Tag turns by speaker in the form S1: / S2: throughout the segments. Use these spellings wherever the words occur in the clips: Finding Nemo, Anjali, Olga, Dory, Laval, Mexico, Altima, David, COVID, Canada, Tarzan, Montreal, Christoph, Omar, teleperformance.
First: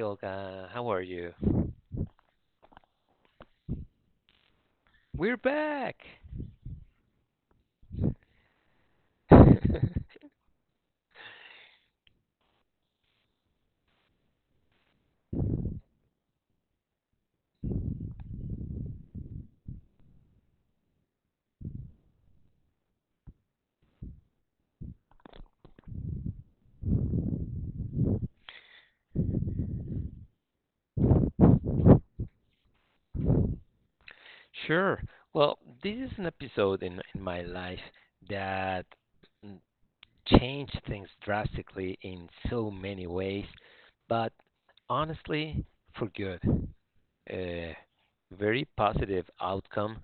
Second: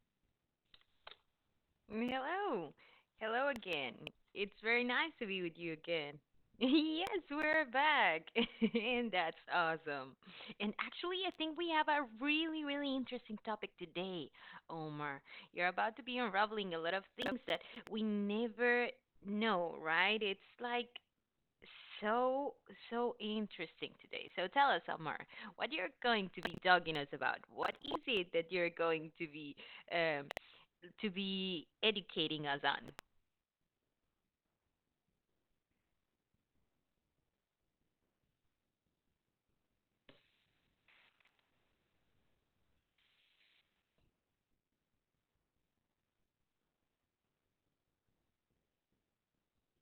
S1: Olga. How are you?
S2: Hello. Hello again. It's very nice to
S1: We're
S2: be with you
S1: back.
S2: again. Yes, we're back. And that's awesome. And actually, I think we have a really, really interesting topic today, Omar. You're about to be unraveling a lot of things that we never know, right? It's like so, so interesting today. So tell us, Omar, what you're going to be talking us about. What is it that you're going to be? um, to be educating us on.
S1: Sure. Well, this is an episode in my life that mm, changed things drastically in so many ways, but honestly, for good. A very positive outcome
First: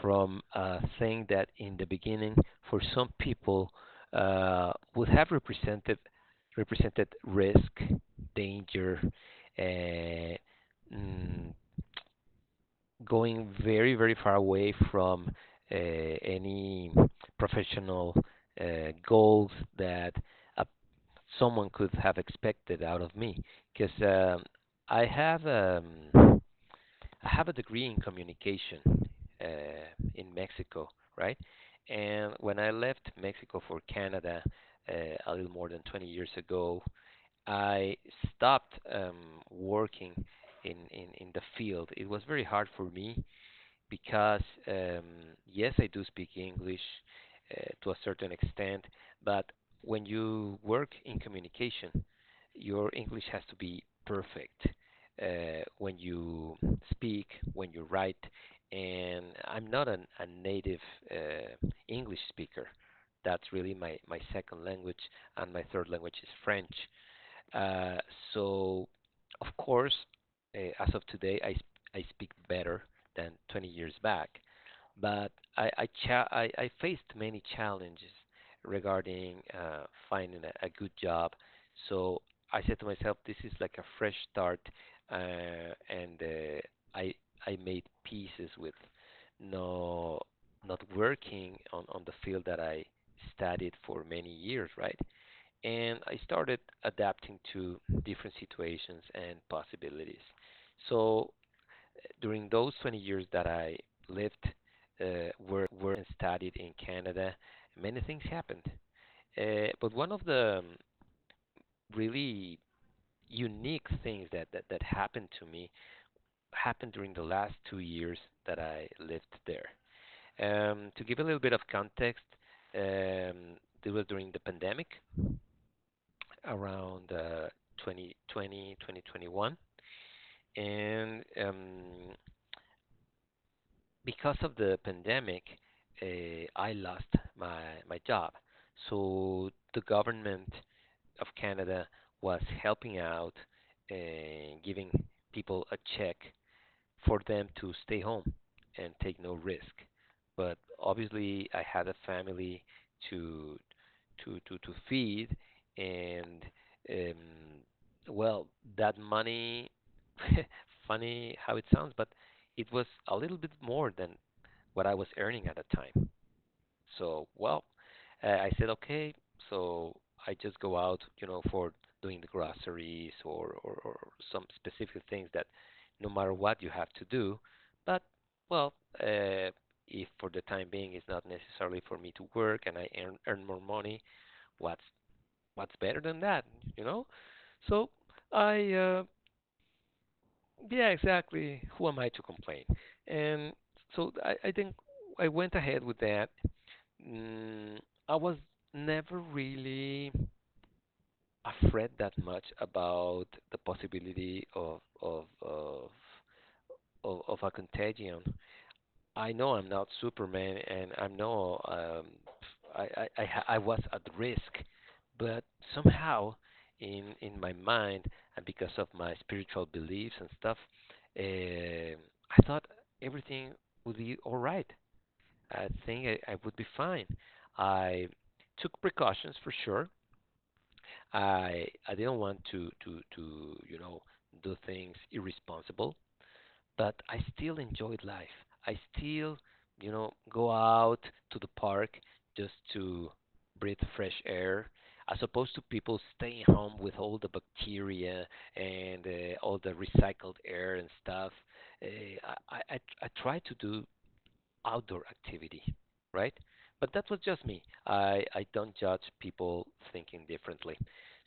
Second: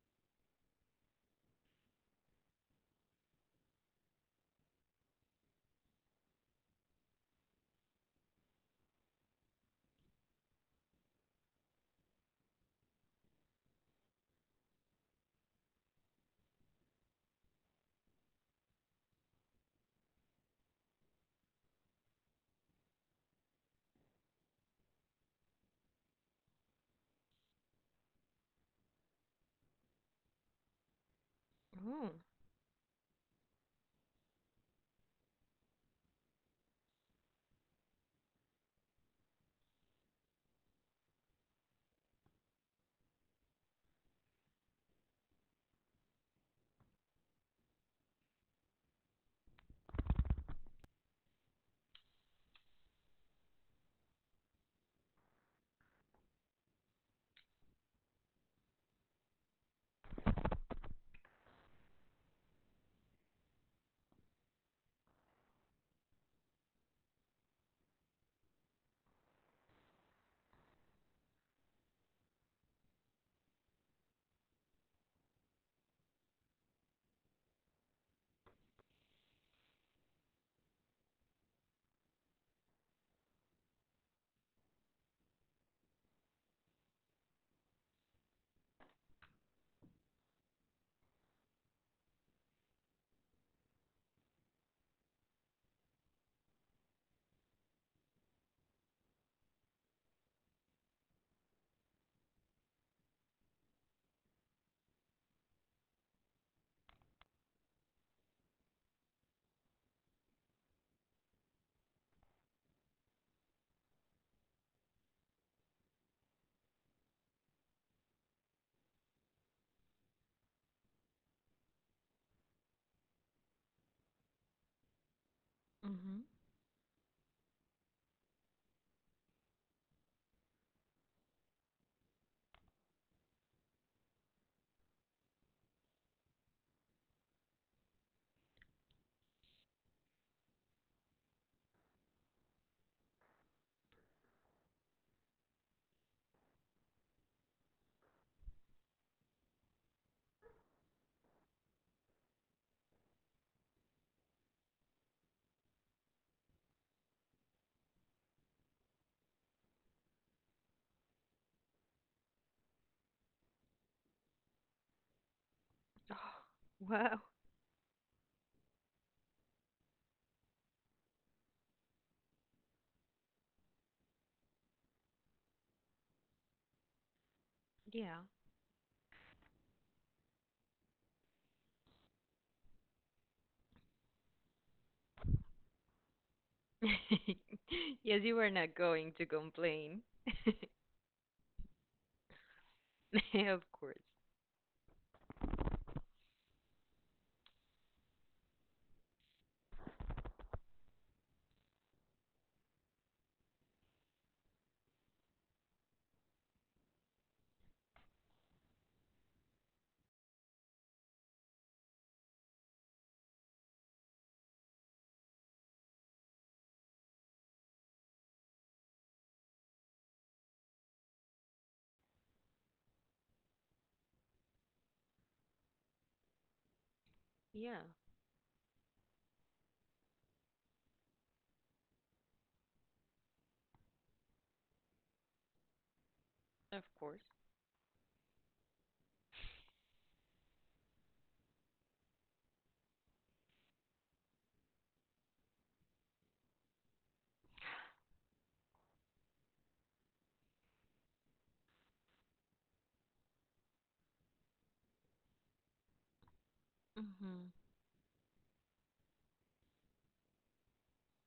S1: from a thing that in the beginning for some people would have represented risk, danger, uh, mm, going very very far away from any professional uh, goals that uh, someone could have expected out of me because I have um, I have a degree in communication uh, in Mexico, right?
S2: Oh.
S1: And when I left Mexico for Canada a little more than 20 years ago, I stopped working in the field. It was very hard for me because um, yes, I do speak English to a certain extent, but when you work in communication, your English has to be perfect when you speak, when you write, and I'm not a native English speaker. That's really my second language, and my third language is French. Uh, so, of course, as of today, I speak better than 20 years back, but I faced many challenges regarding finding a good job. So I said to myself, this is like a fresh start, uh, and uh, I, I made pieces with no, not working on the field that I studied for many years, right? And I started adapting to different situations and possibilities. So during those 20 years that I lived, worked and studied in Canada, many things happened. But one of the really unique things that happened to me happened during the last 2 years that I lived there. To give a little bit of context, um, it was during the pandemic,
S2: Hmm.
S1: around 2020, 2021. And because of the pandemic, I lost my, my job. So the government of Canada was helping out and giving people a check for them to stay home and take no risk. But obviously, I had a family to to feed, and um, well, that money. Funny how it sounds, but it was a little bit more than what I was earning at the time.
S2: Wow.
S1: So, well, I said, okay. So I just go out, you know, for doing the groceries or some specific things that no matter what you have to do. But,
S2: Yeah.
S1: well, uh, if for the time being it's not necessarily for me to work and I earn more money, what's, what's better than that, you know? So
S2: Yes, you were
S1: I,
S2: not
S1: uh,
S2: going to complain.
S1: yeah, exactly. Who am I to complain? And
S2: Of course.
S1: so I, I think I went ahead with that. Mm, I was never really afraid that much about the possibility of a contagion. I know I'm not Superman, and I know I was at risk, but somehow in my mind and because of my spiritual beliefs and stuff, um I thought everything would be all right. I think I would be fine.
S2: Yeah,
S1: I took precautions for sure. I didn't want to you know do things irresponsible,
S2: of
S1: but
S2: course.
S1: I still enjoyed life. I still you know go out to the park just to breathe fresh air as opposed to people staying home with all the bacteria and all the recycled air and stuff. I try to do outdoor activity, right? But that was just
S2: Mhm.
S1: me. I don't judge people thinking differently.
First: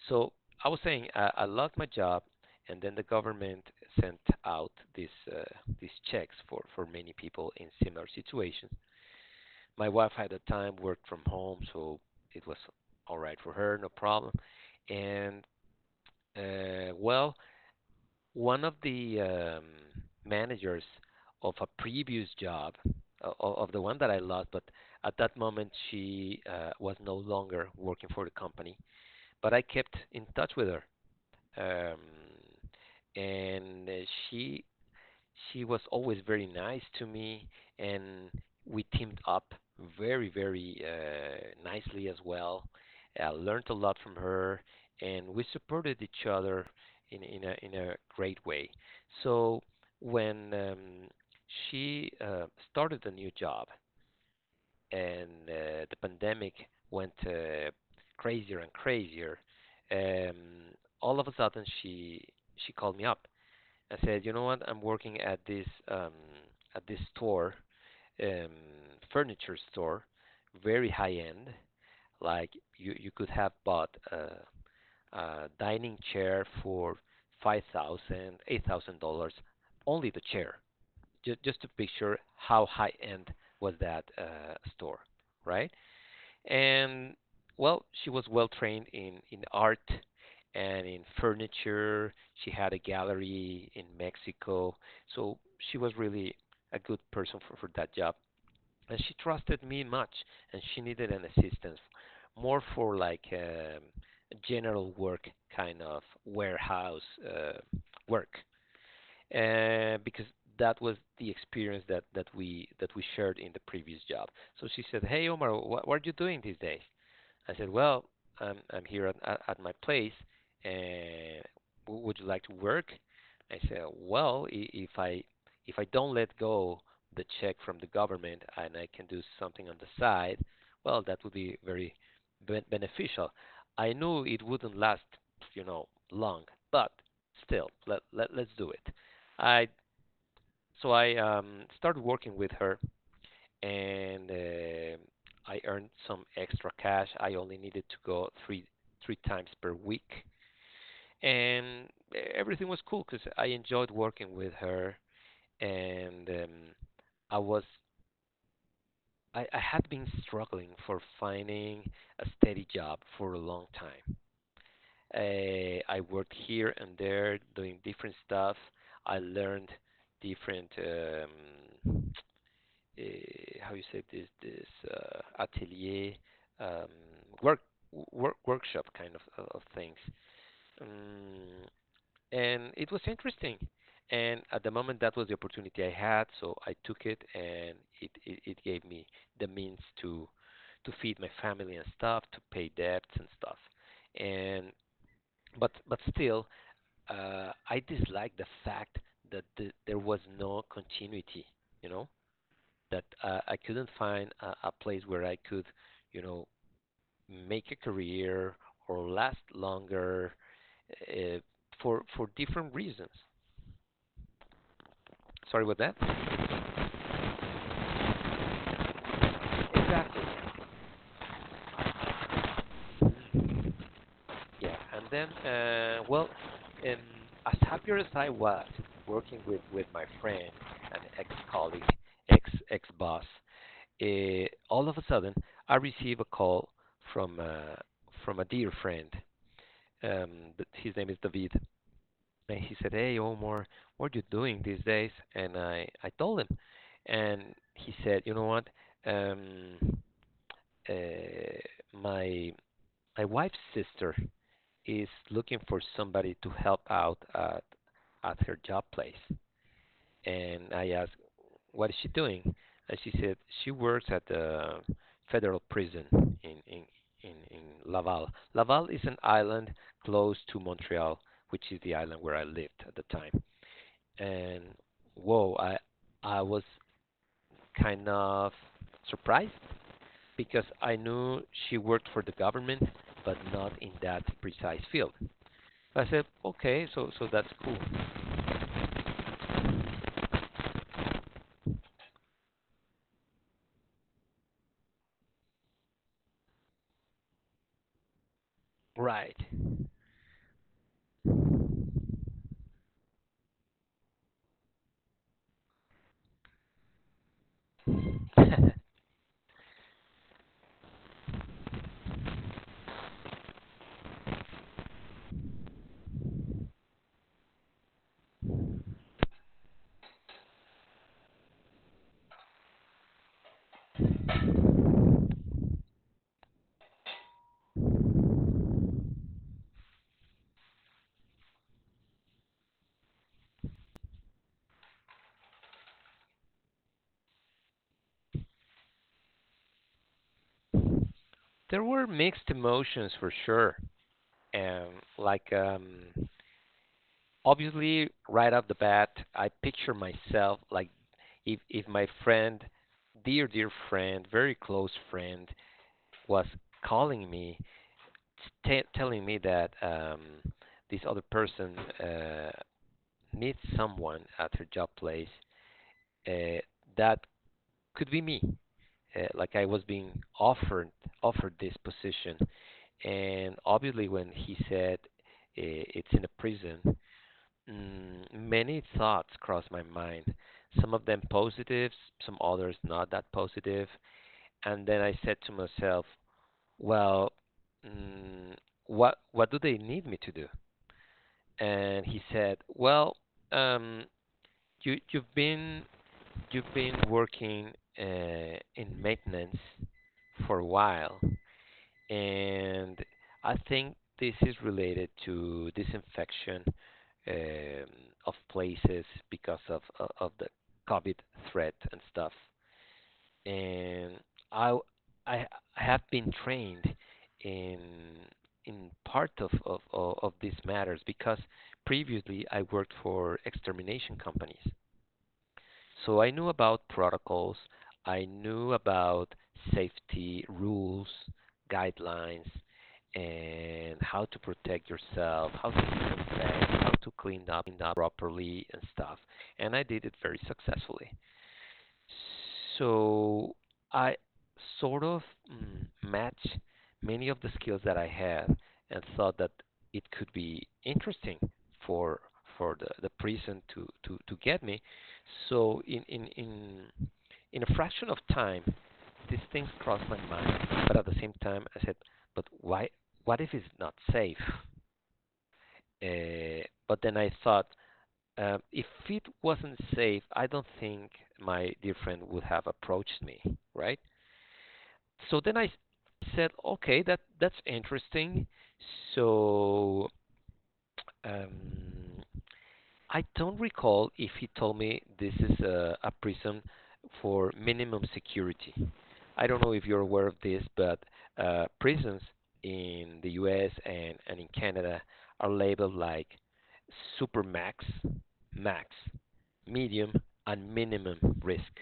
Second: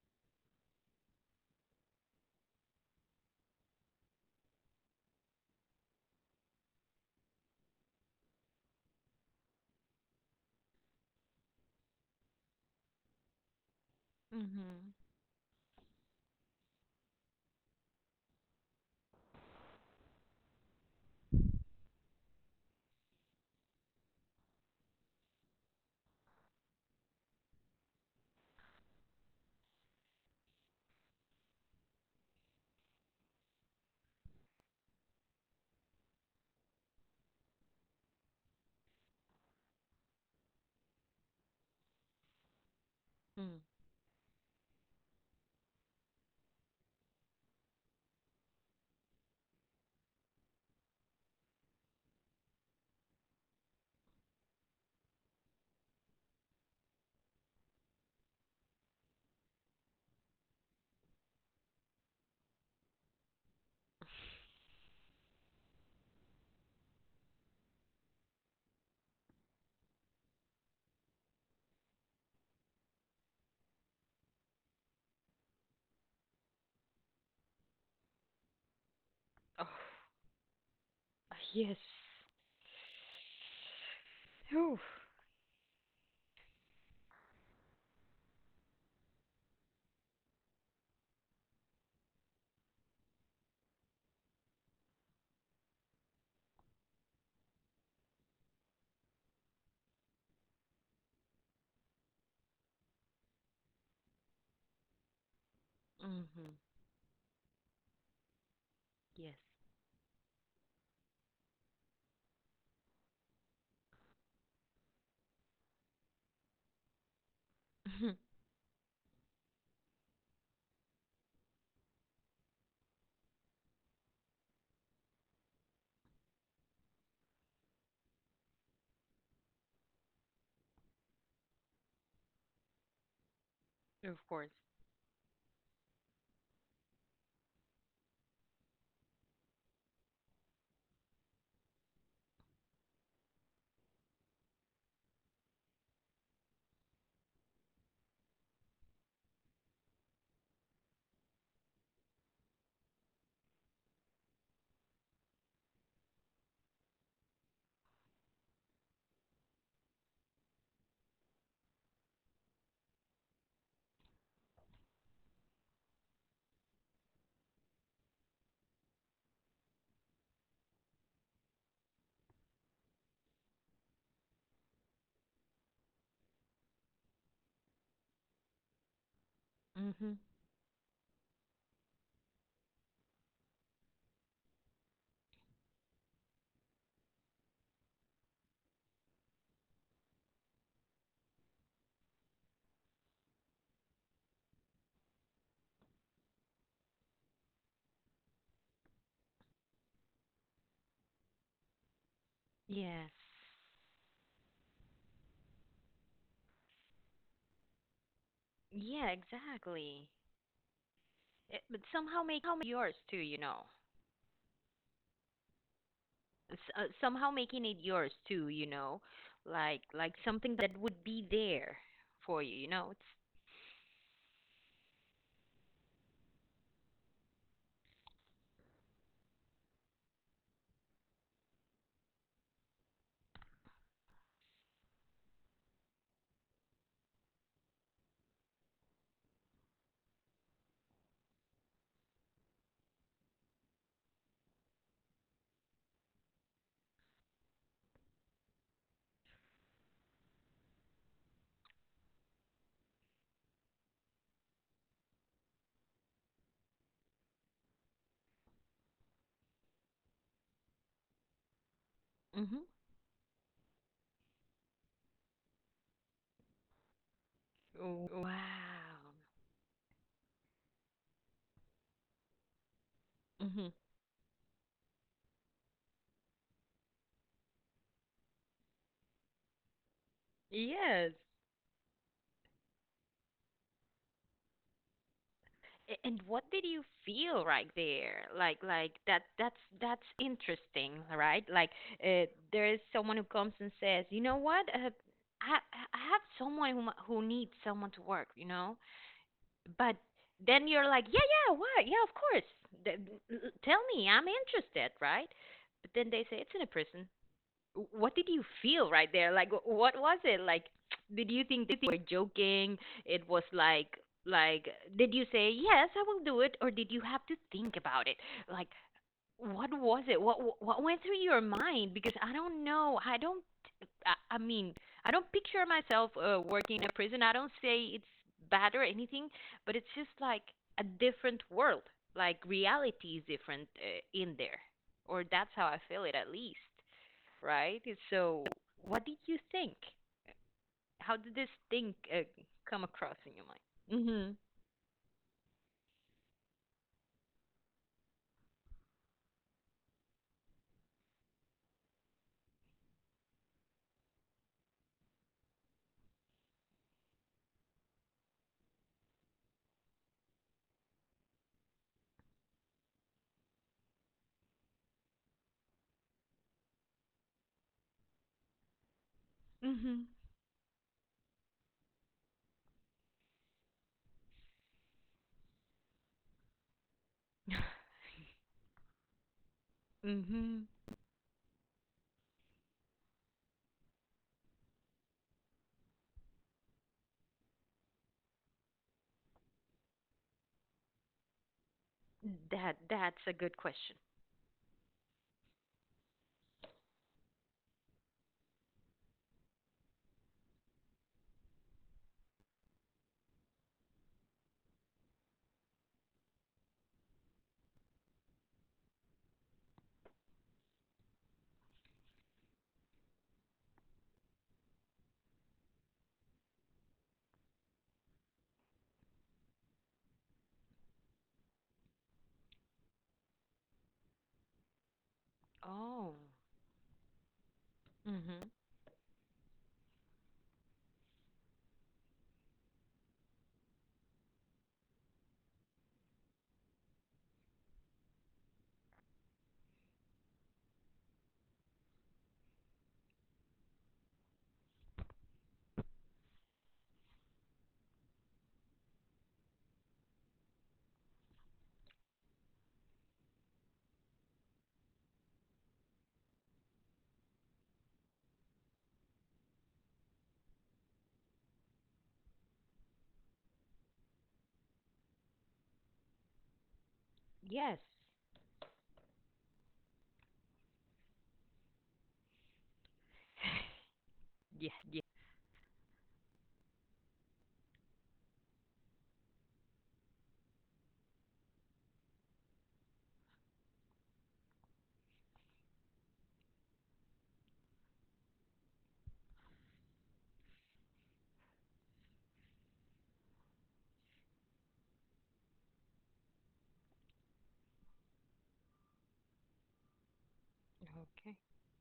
S1: So I was saying I loved my job, and then the government sent out these checks for many people in similar situations. My wife at the time worked from home, so it was all right for her, no problem.
S2: Mhm.
S1: And well, one of the managers of a previous job of the one that I lost, but at that moment she was no longer working for the company. But I kept in touch with her, um, and she was always very nice to me, and we teamed up very, very nicely as well. I
S2: Mm.
S1: learned a lot from her, and we supported each other in a great way. So when she started a new job, and the pandemic went crazier and crazier, um, all of a sudden she called me up. I said, you know what? I'm working at this store, um, furniture store, very high end. Like you could have bought a dining chair for 5,000, $8,000,
S2: Oh,
S1: only the chair. Just to
S2: yes.
S1: picture how high end was that store,
S2: Oof.
S1: right? And well, she was well trained in art and in furniture. She had a gallery in Mexico. So she was really a good person for that job. And she trusted me much, and she needed an assistance more for like general work kind of
S2: Hmm.
S1: warehouse uh, work
S2: Yes.
S1: because that was the experience that we shared in the previous job. So she said, "Hey Omar, what are you doing these days?" I said, well,
S2: Mhm.
S1: I'm here at my place, and would you like to work? I said, well, if I if I don't let go the check from the government and I can do something on the side, well, that would be very beneficial. I
S2: Of
S1: knew it
S2: course.
S1: wouldn't last, you know, long, but still, let's do it. I I started working with her and I earned some extra cash. I only needed to go three times per week, and eh, everything was cool because I enjoyed working with her, and I was I had been struggling for finding a steady job for a long time. I worked here and there doing different stuff. I learned different uh, how you say this atelier um, work, work workshop kind of things,
S2: Mhm.
S1: um, and it was interesting. And at the moment, that was the opportunity I had, so I took it, and it gave me the means to feed my family and stuff, to pay debts and stuff. And but still, I dislike the fact that there was no continuity. You know, that
S2: Yes.
S1: I couldn't find a place where I could, you know, make a career
S2: Yeah,
S1: or last
S2: exactly.
S1: longer uh,
S2: Eh, but somehow
S1: for
S2: make
S1: different
S2: yours
S1: reasons.
S2: too, you know.
S1: Sorry about that.
S2: Somehow making it yours too, you know, like something
S1: Exactly.
S2: that would be there for you, you know it's
S1: Yeah, and then well, um, as happier as I was working with my friend and ex colleague, ex boss, all of a sudden I receive a call from uh, from a dear friend. Um, his name is David. And he said, "Hey, Omar, what are you doing these days?" And I told him, and he said, "You know what? Um, uh, my my wife's sister is looking for somebody to help out at her job place." And I asked, "What is she doing?"
S2: mhm.
S1: And she said, "She works at the federal prison in in in Laval. Laval is
S2: Wow.
S1: an island close to Montreal," which is the island where I lived at the time.
S2: Mhm.
S1: And whoa, I was kind of surprised because I
S2: Yes.
S1: knew she worked for the government, but not in that precise field.
S2: A-
S1: I
S2: and
S1: said,
S2: what did you
S1: okay, so so
S2: feel
S1: that's
S2: right
S1: cool,
S2: there? Like, like that's that's interesting, right? Like uh, there is someone who comes and says, you know what, I I have someone who needs someone to work, you know.
S1: right?
S2: But then you're like, yeah, yeah, why? Yeah, of course. Th- Tell me, I'm interested, right? But then they say it's in a prison. What did you feel right there? Like, what was it? Like, did you think they were joking? It was like, did you say yes, I will do it, or did you have to think about it? Like, what was it? What went through your mind? Because I don't know. I don't I mean, I don't picture myself working in a prison. I don't say it's bad or anything, but it's just like a different world. Like reality is different in there, or that's how I feel it at least, right? So, what did you think? How did this
S1: There
S2: thing
S1: were mixed
S2: come
S1: emotions
S2: across
S1: for
S2: in your
S1: sure,
S2: mind?
S1: and like obviously right off the bat, I picture myself like if my friend, dear friend, very close friend, was calling me telling me that this other person uh, needs someone at her job place uh, that could be me. Like I was
S2: Mhm.
S1: being offered offered this position, and obviously when he said it's in a prison, many thoughts crossed my
S2: Mhm.
S1: mind.
S2: Mhm.
S1: Some of them positive, some others not that positive. And then I said to myself, well, mm, what do they need me to do? And he said,
S2: That
S1: "Well,
S2: that's a good question.
S1: um, you you've been working in maintenance for a while, and I think this is related to disinfection um, of places because of the COVID threat and stuff." And I I I have been trained in in part of these matters because previously I worked for extermination companies,
S2: Oh.
S1: so I knew about protocols, I
S2: Mhm.
S1: knew about safety rules, guidelines, and how to protect yourself, how to disinfect, how to clean up properly and stuff, and I did it very successfully. So I sort of match many of the skills that I have and thought that it could be interesting for for the prison to get me. So in a fraction of time these things crossed my mind. But at the same time I said, but why, what if it's not safe? But then I thought
S2: Yes.
S1: if it wasn't safe, I don't think my dear friend would have approached me, right?
S2: Yeah. Yeah.
S1: So then I said, okay, that's interesting. So um, I don't recall if he told me this is a prison for minimum security. I don't know if you're aware of this, but prisons in the U.S. and in Canada are labeled like supermax, max, medium, and
S2: Okay.
S1: minimum risk.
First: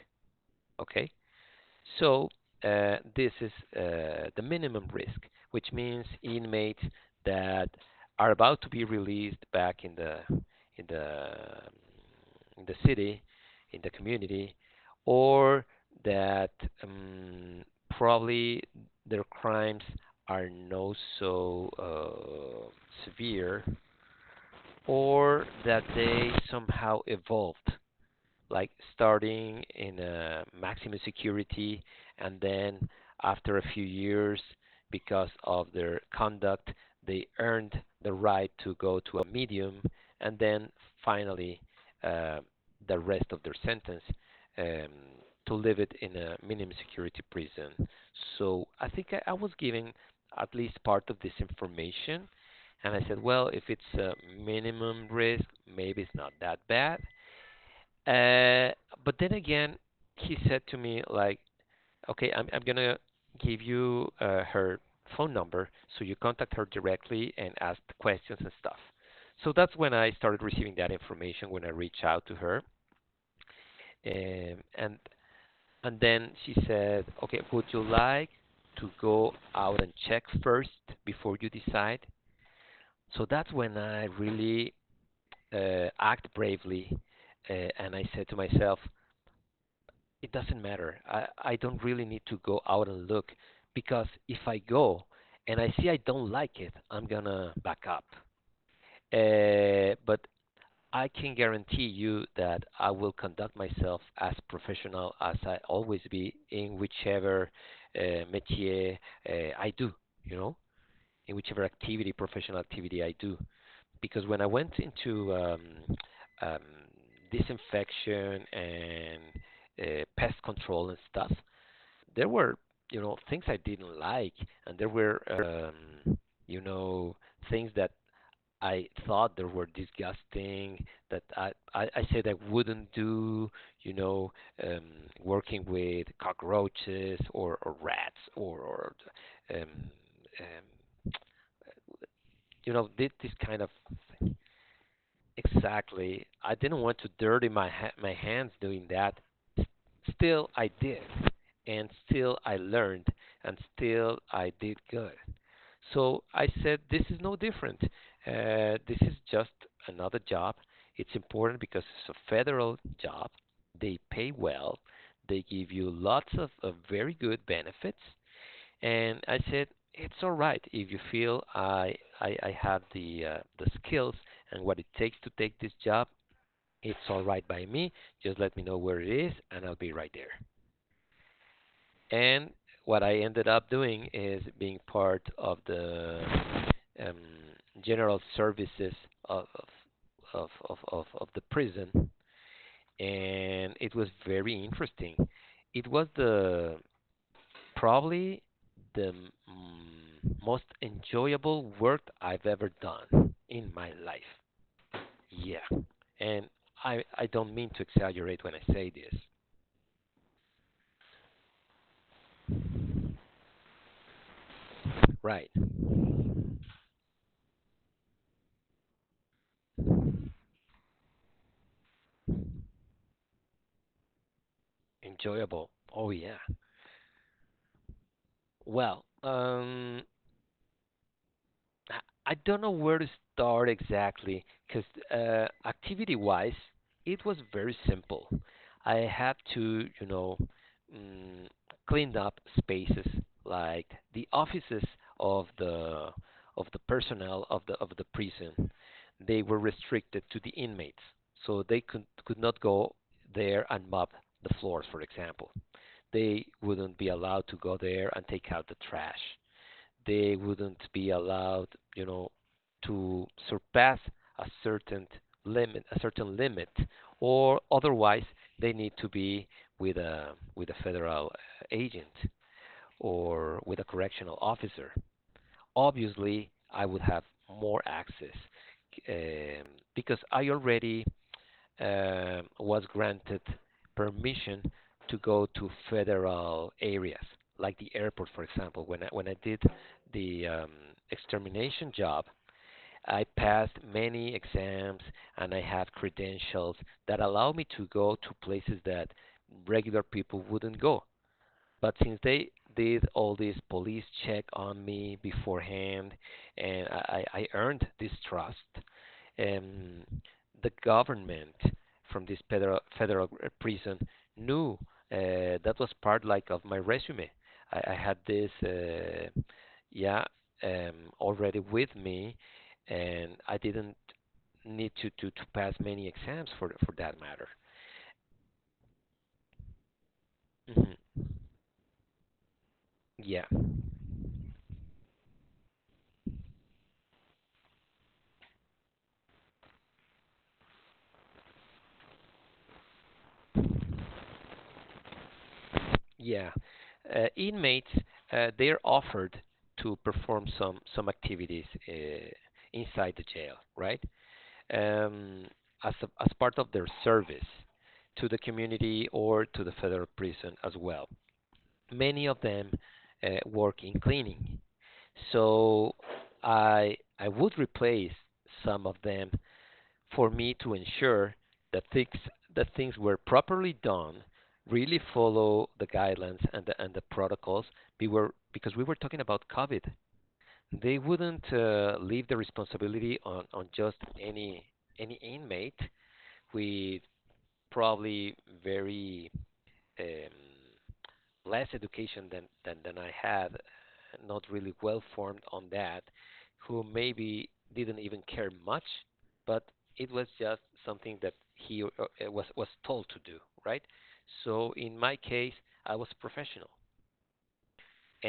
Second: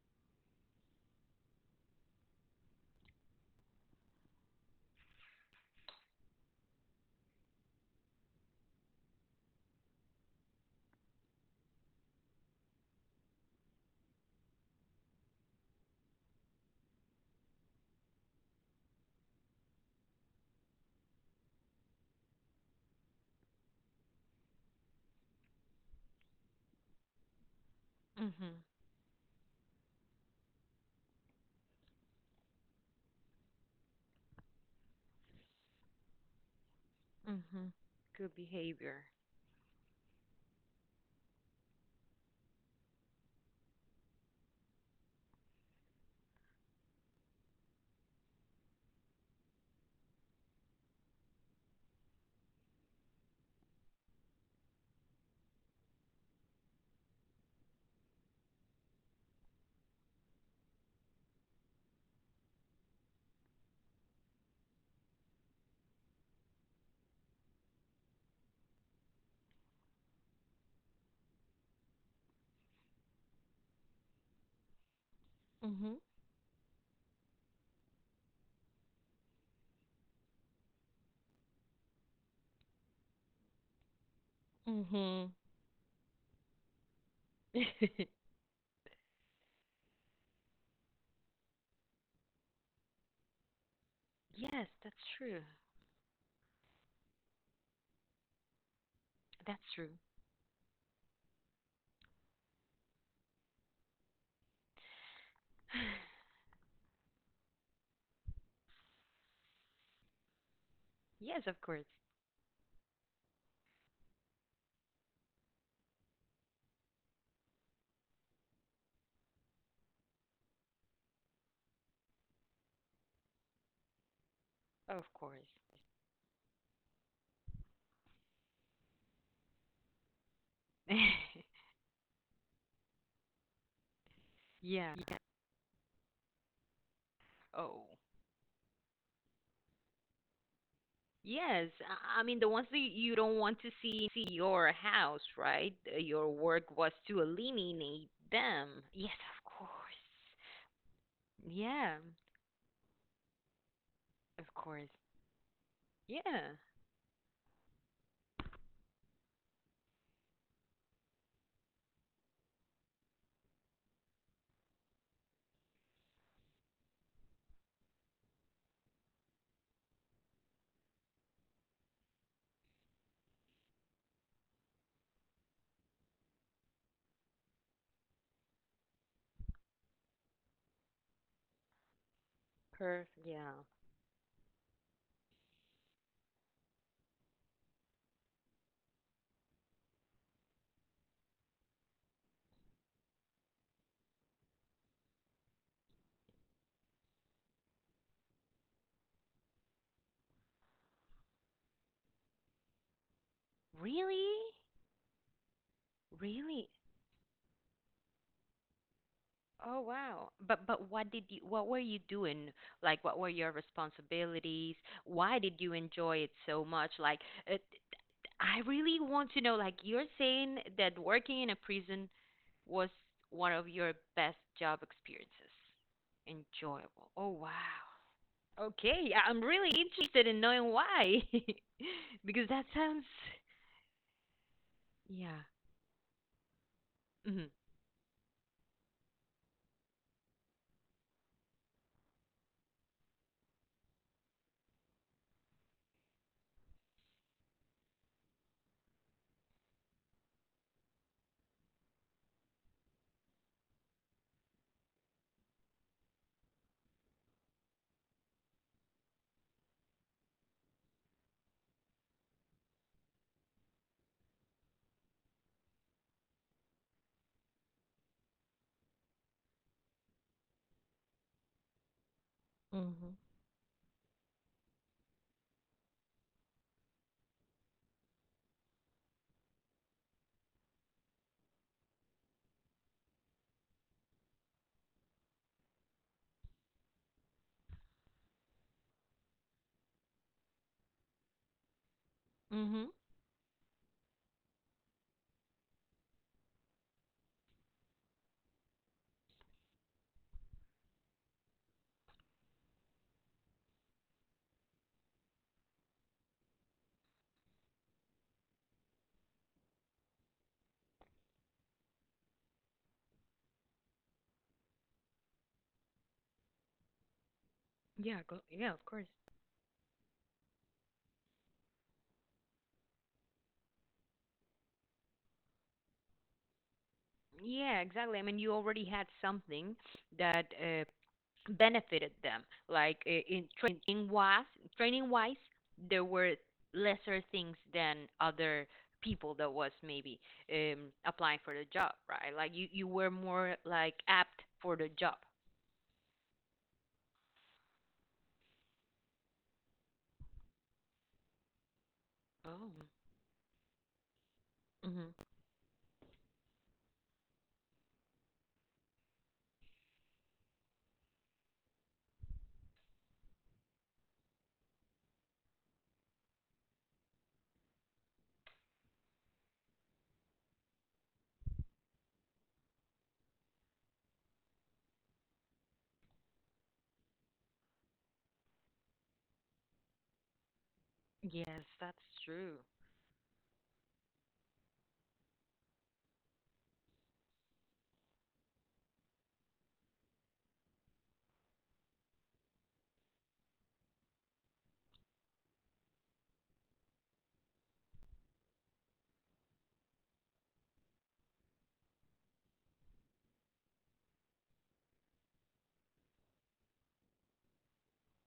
S1: Okay, so this is the minimum risk, which means inmates that are about to be released back in the in the city, in the community, or that um, probably their crimes are not so severe, or that they somehow evolved
S2: Mhm.
S1: like starting in a maximum security, and then after a few years because of their conduct they
S2: Mhm.
S1: earned the
S2: Good
S1: right to go
S2: behavior.
S1: to a medium, and then finally uh, the rest of their sentence um, to live it in a minimum security prison. I was giving at least part of this information, and I said, well, if it's a minimum risk, maybe it's not that bad. uh, but then again, he said to me like, "Okay, I'm gonna give you her phone number so you contact her directly and ask questions and stuff." So that's when I started receiving that information when I reached out to her. And
S2: Mhm.
S1: and then she said, "Okay, would you like to go out and check first before you decide?" So that's when I really
S2: Mhm.
S1: act bravely, uh, and I said to myself, it doesn't matter. I don't really need to go out and look because if I
S2: Yes, that's
S1: go
S2: true.
S1: and I see I don't like it, I'm gonna back up.
S2: That's true.
S1: But I can guarantee you that I will conduct myself as professional as I always be in whichever uh, métier uh, I do, you know, in
S2: Yes, of
S1: whichever
S2: course.
S1: activity, professional activity I do. Because when I went into um, disinfection and pest control and stuff, there were, you know, things I didn't like, and there
S2: Of
S1: were,
S2: course.
S1: you know, things that I thought there were disgusting that I, I, I said I wouldn't do, you know, um,
S2: Yeah, yeah.
S1: working with cockroaches, or
S2: Oh.
S1: rats, or um, um,
S2: Yes. I mean, the ones
S1: you
S2: that
S1: know,
S2: you
S1: this
S2: don't want
S1: kind
S2: to
S1: of
S2: see your house, right?
S1: exactly.
S2: Your
S1: I
S2: work
S1: didn't
S2: was
S1: want to
S2: to
S1: dirty my
S2: eliminate
S1: my hands
S2: them.
S1: doing
S2: Yes,
S1: that.
S2: of
S1: S-
S2: course.
S1: Still, I did, and
S2: Yeah.
S1: still I learned, and still I
S2: Of
S1: did
S2: course.
S1: good. So I
S2: Yeah.
S1: said, this is no different. This is just another job. It's important because it's a federal job. They pay well. They give you lots of very good benefits. And I said, it's all right if you feel I have the skills and what it takes to take this job. It's all right by me. Just let me know where it is, and I'll be right there. And what
S2: Perfect.
S1: I ended
S2: Yeah.
S1: up doing is being part of the um, general services of of the prison, and it was very interesting. It was the probably the most enjoyable work I've ever done in my
S2: Really?
S1: life. Yeah. And
S2: Really?
S1: I don't mean to exaggerate when I say this.
S2: Oh wow. But what did you what were you doing? Like what were your responsibilities? Why
S1: Right.
S2: did you enjoy it so much? Like it, I really want to know, like you're saying that working in a prison was one of your best job experiences.
S1: Enjoyable. Oh yeah.
S2: Enjoyable. Oh wow.
S1: Well,
S2: Okay, I'm really
S1: um
S2: interested in knowing why.
S1: I I
S2: Because
S1: don't
S2: that
S1: know where
S2: sounds
S1: to start exactly because
S2: yeah.
S1: activity wise, it was
S2: Mhm.
S1: very simple. I had to, you know, mm, clean up spaces like the offices of the of the personnel of the prison. They were restricted to the inmates, so they could not go there and mop the floors, for example. They wouldn't be allowed to go there and take out the trash, they wouldn't be allowed, you know, to surpass a certain a certain limit, or otherwise they need to be with a federal agent
S2: Mhm.
S1: or with a correctional officer. Obviously, I would have more access, um, because I already was granted permission to go to federal areas, like the airport, for example. When when I did the extermination job,
S2: Mhm.
S1: I passed many exams and I have credentials that allow me to go to places that regular people wouldn't go. But since they did all this police check on me beforehand, and I earned this trust, um, the government from this federal prison knew that was part like of my resume. I had
S2: Yeah, go,
S1: this,
S2: yeah, of course.
S1: yeah, already with me, and I didn't need to pass many exams for that matter.
S2: Yeah, exactly. I mean, you already had something that
S1: Hmm.
S2: benefited them. Like in
S1: Yeah.
S2: training wise, there were lesser things than other people that was maybe applying for the job, right? Like you were more like apt for the job.
S1: Yeah. Inmates, they're offered to perform some activities
S2: Oh.
S1: inside the jail, right?
S2: Hmm.
S1: Um, as, as part of their service to the community or to the federal prison as well. Many of them work in cleaning. So I would replace some of them for me to ensure that things that things were properly done, really follow the guidelines and the protocols. We were because we were talking about COVID. They wouldn't
S2: Yes, that's
S1: leave the
S2: true.
S1: responsibility on just any inmate with probably very um, less education than I had, not really well formed on that, who maybe didn't even care much, but it was just something that he was told to do, right? So in my case, I was a professional,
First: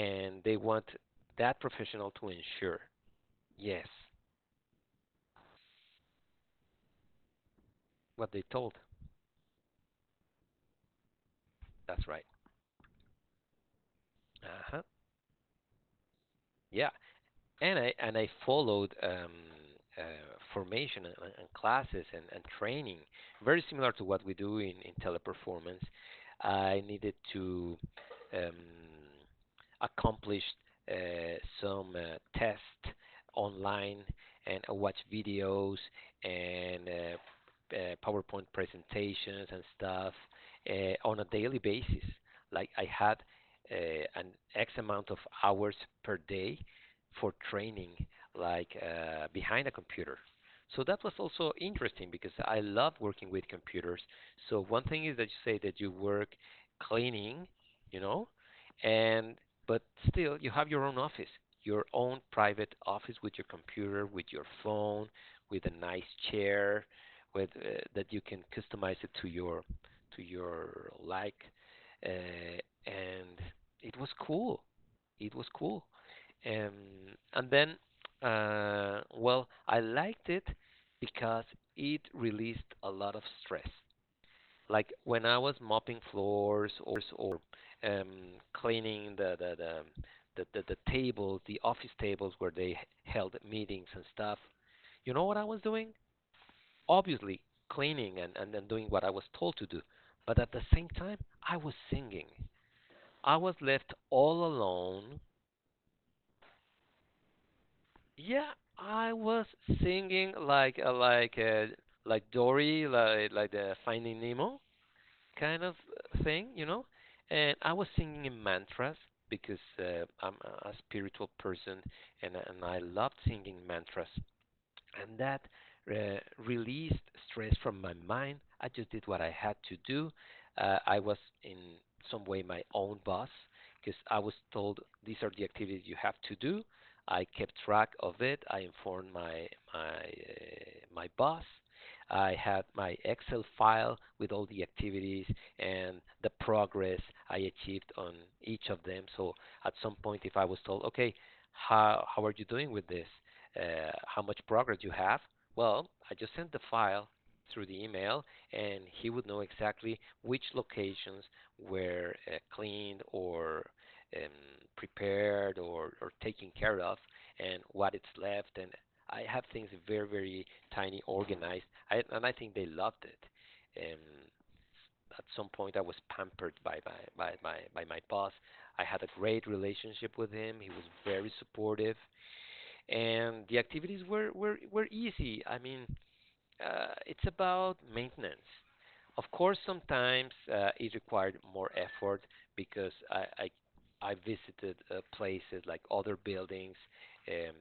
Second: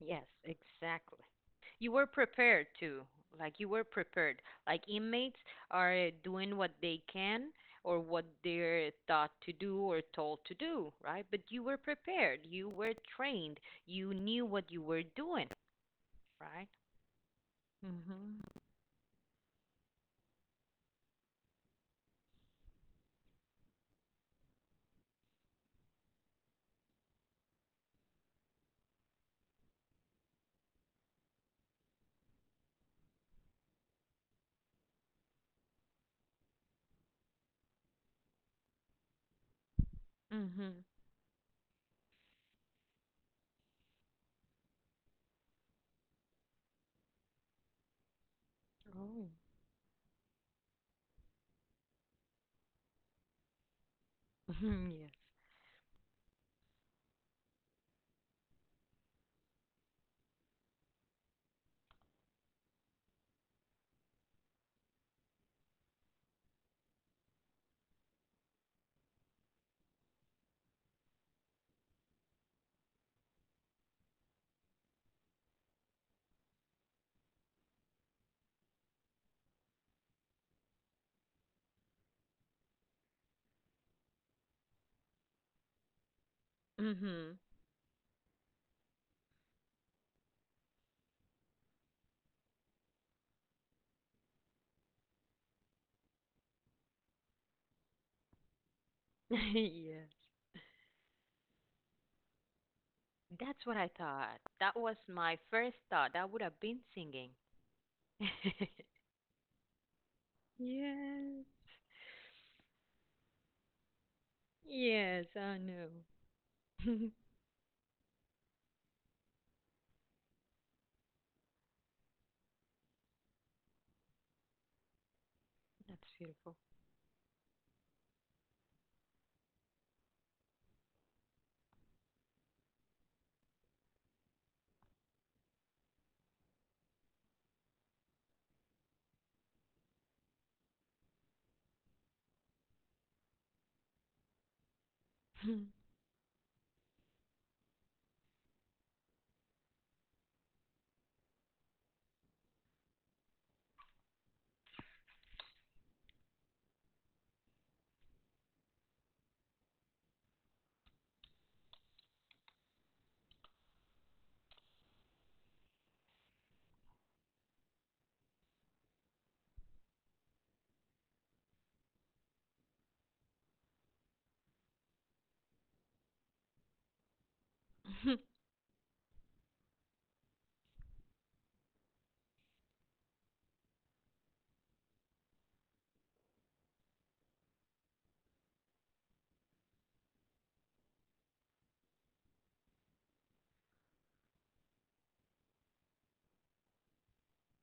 S2: Yes,
S1: they want
S2: exactly.
S1: that
S2: You were
S1: professional to
S2: prepared
S1: ensure
S2: too. Like you were
S1: yes
S2: prepared. Like inmates are doing what they can or what
S1: what they told.
S2: they're taught to do or told to do, right? But you were
S1: That's right.
S2: prepared. You were trained. You knew
S1: Uh
S2: what
S1: huh.
S2: you were doing, right?
S1: Yeah. And I and I
S2: Mhm.
S1: followed, uh, formation and classes and training very similar to what we do in teleperformance. I needed to um, accomplish some tests online, and I watch videos and PowerPoint presentations and stuff
S2: Mhm.
S1: on a daily basis. Like I had an X amount of hours per day for training, like
S2: Oh.
S1: behind a computer. So that was also interesting because I love working with computers. So one
S2: Mhm.
S1: thing
S2: Yes.
S1: is that you say that you work cleaning, you know, and but still you have your own office, your own private office with your computer, with your phone, with a nice chair, with that you can customize it to your like, uh, and it was cool. It was cool. And then, well, I liked it because it released a lot of stress. Like when I was mopping floors,
S2: Mhm.
S1: or cleaning the tables, the office tables where they held meetings and stuff. You know what I was doing? Obviously, cleaning, and doing what I was told to do.
S2: Yes.
S1: But at the same time, I was singing. I was
S2: That's what I
S1: left
S2: thought.
S1: all
S2: That was
S1: alone.
S2: my first thought. I would have been singing.
S1: Yeah, I was singing like
S2: Yes.
S1: like Dory, like the Finding Nemo
S2: Yes, I
S1: kind of
S2: know.
S1: thing, you know.
S2: That's
S1: And I was singing in mantras because I'm a spiritual person, and I loved singing mantras, and that uh,
S2: beautiful.
S1: released stress from my mind. I just did what I had to do. I was in some way my own boss because I was told these are the activities you have to do. I kept track of it. I informed my my uh, my boss. I had my Excel file with all the activities and the progress I achieved on each of them. So at some point, if I was told, okay, how are you doing with this? How much progress you have? Well, I just sent the file through the email, and he would know exactly which locations were cleaned or um, prepared, or taken care of, and what it's left. And I have things very, very tiny, organized, and I think they loved it. Um, at some point, I was pampered by my boss. I had a great relationship with him. He was very supportive, and the activities were easy. I mean, it's about maintenance. Of course, sometimes it required more effort because I visited places like other buildings um,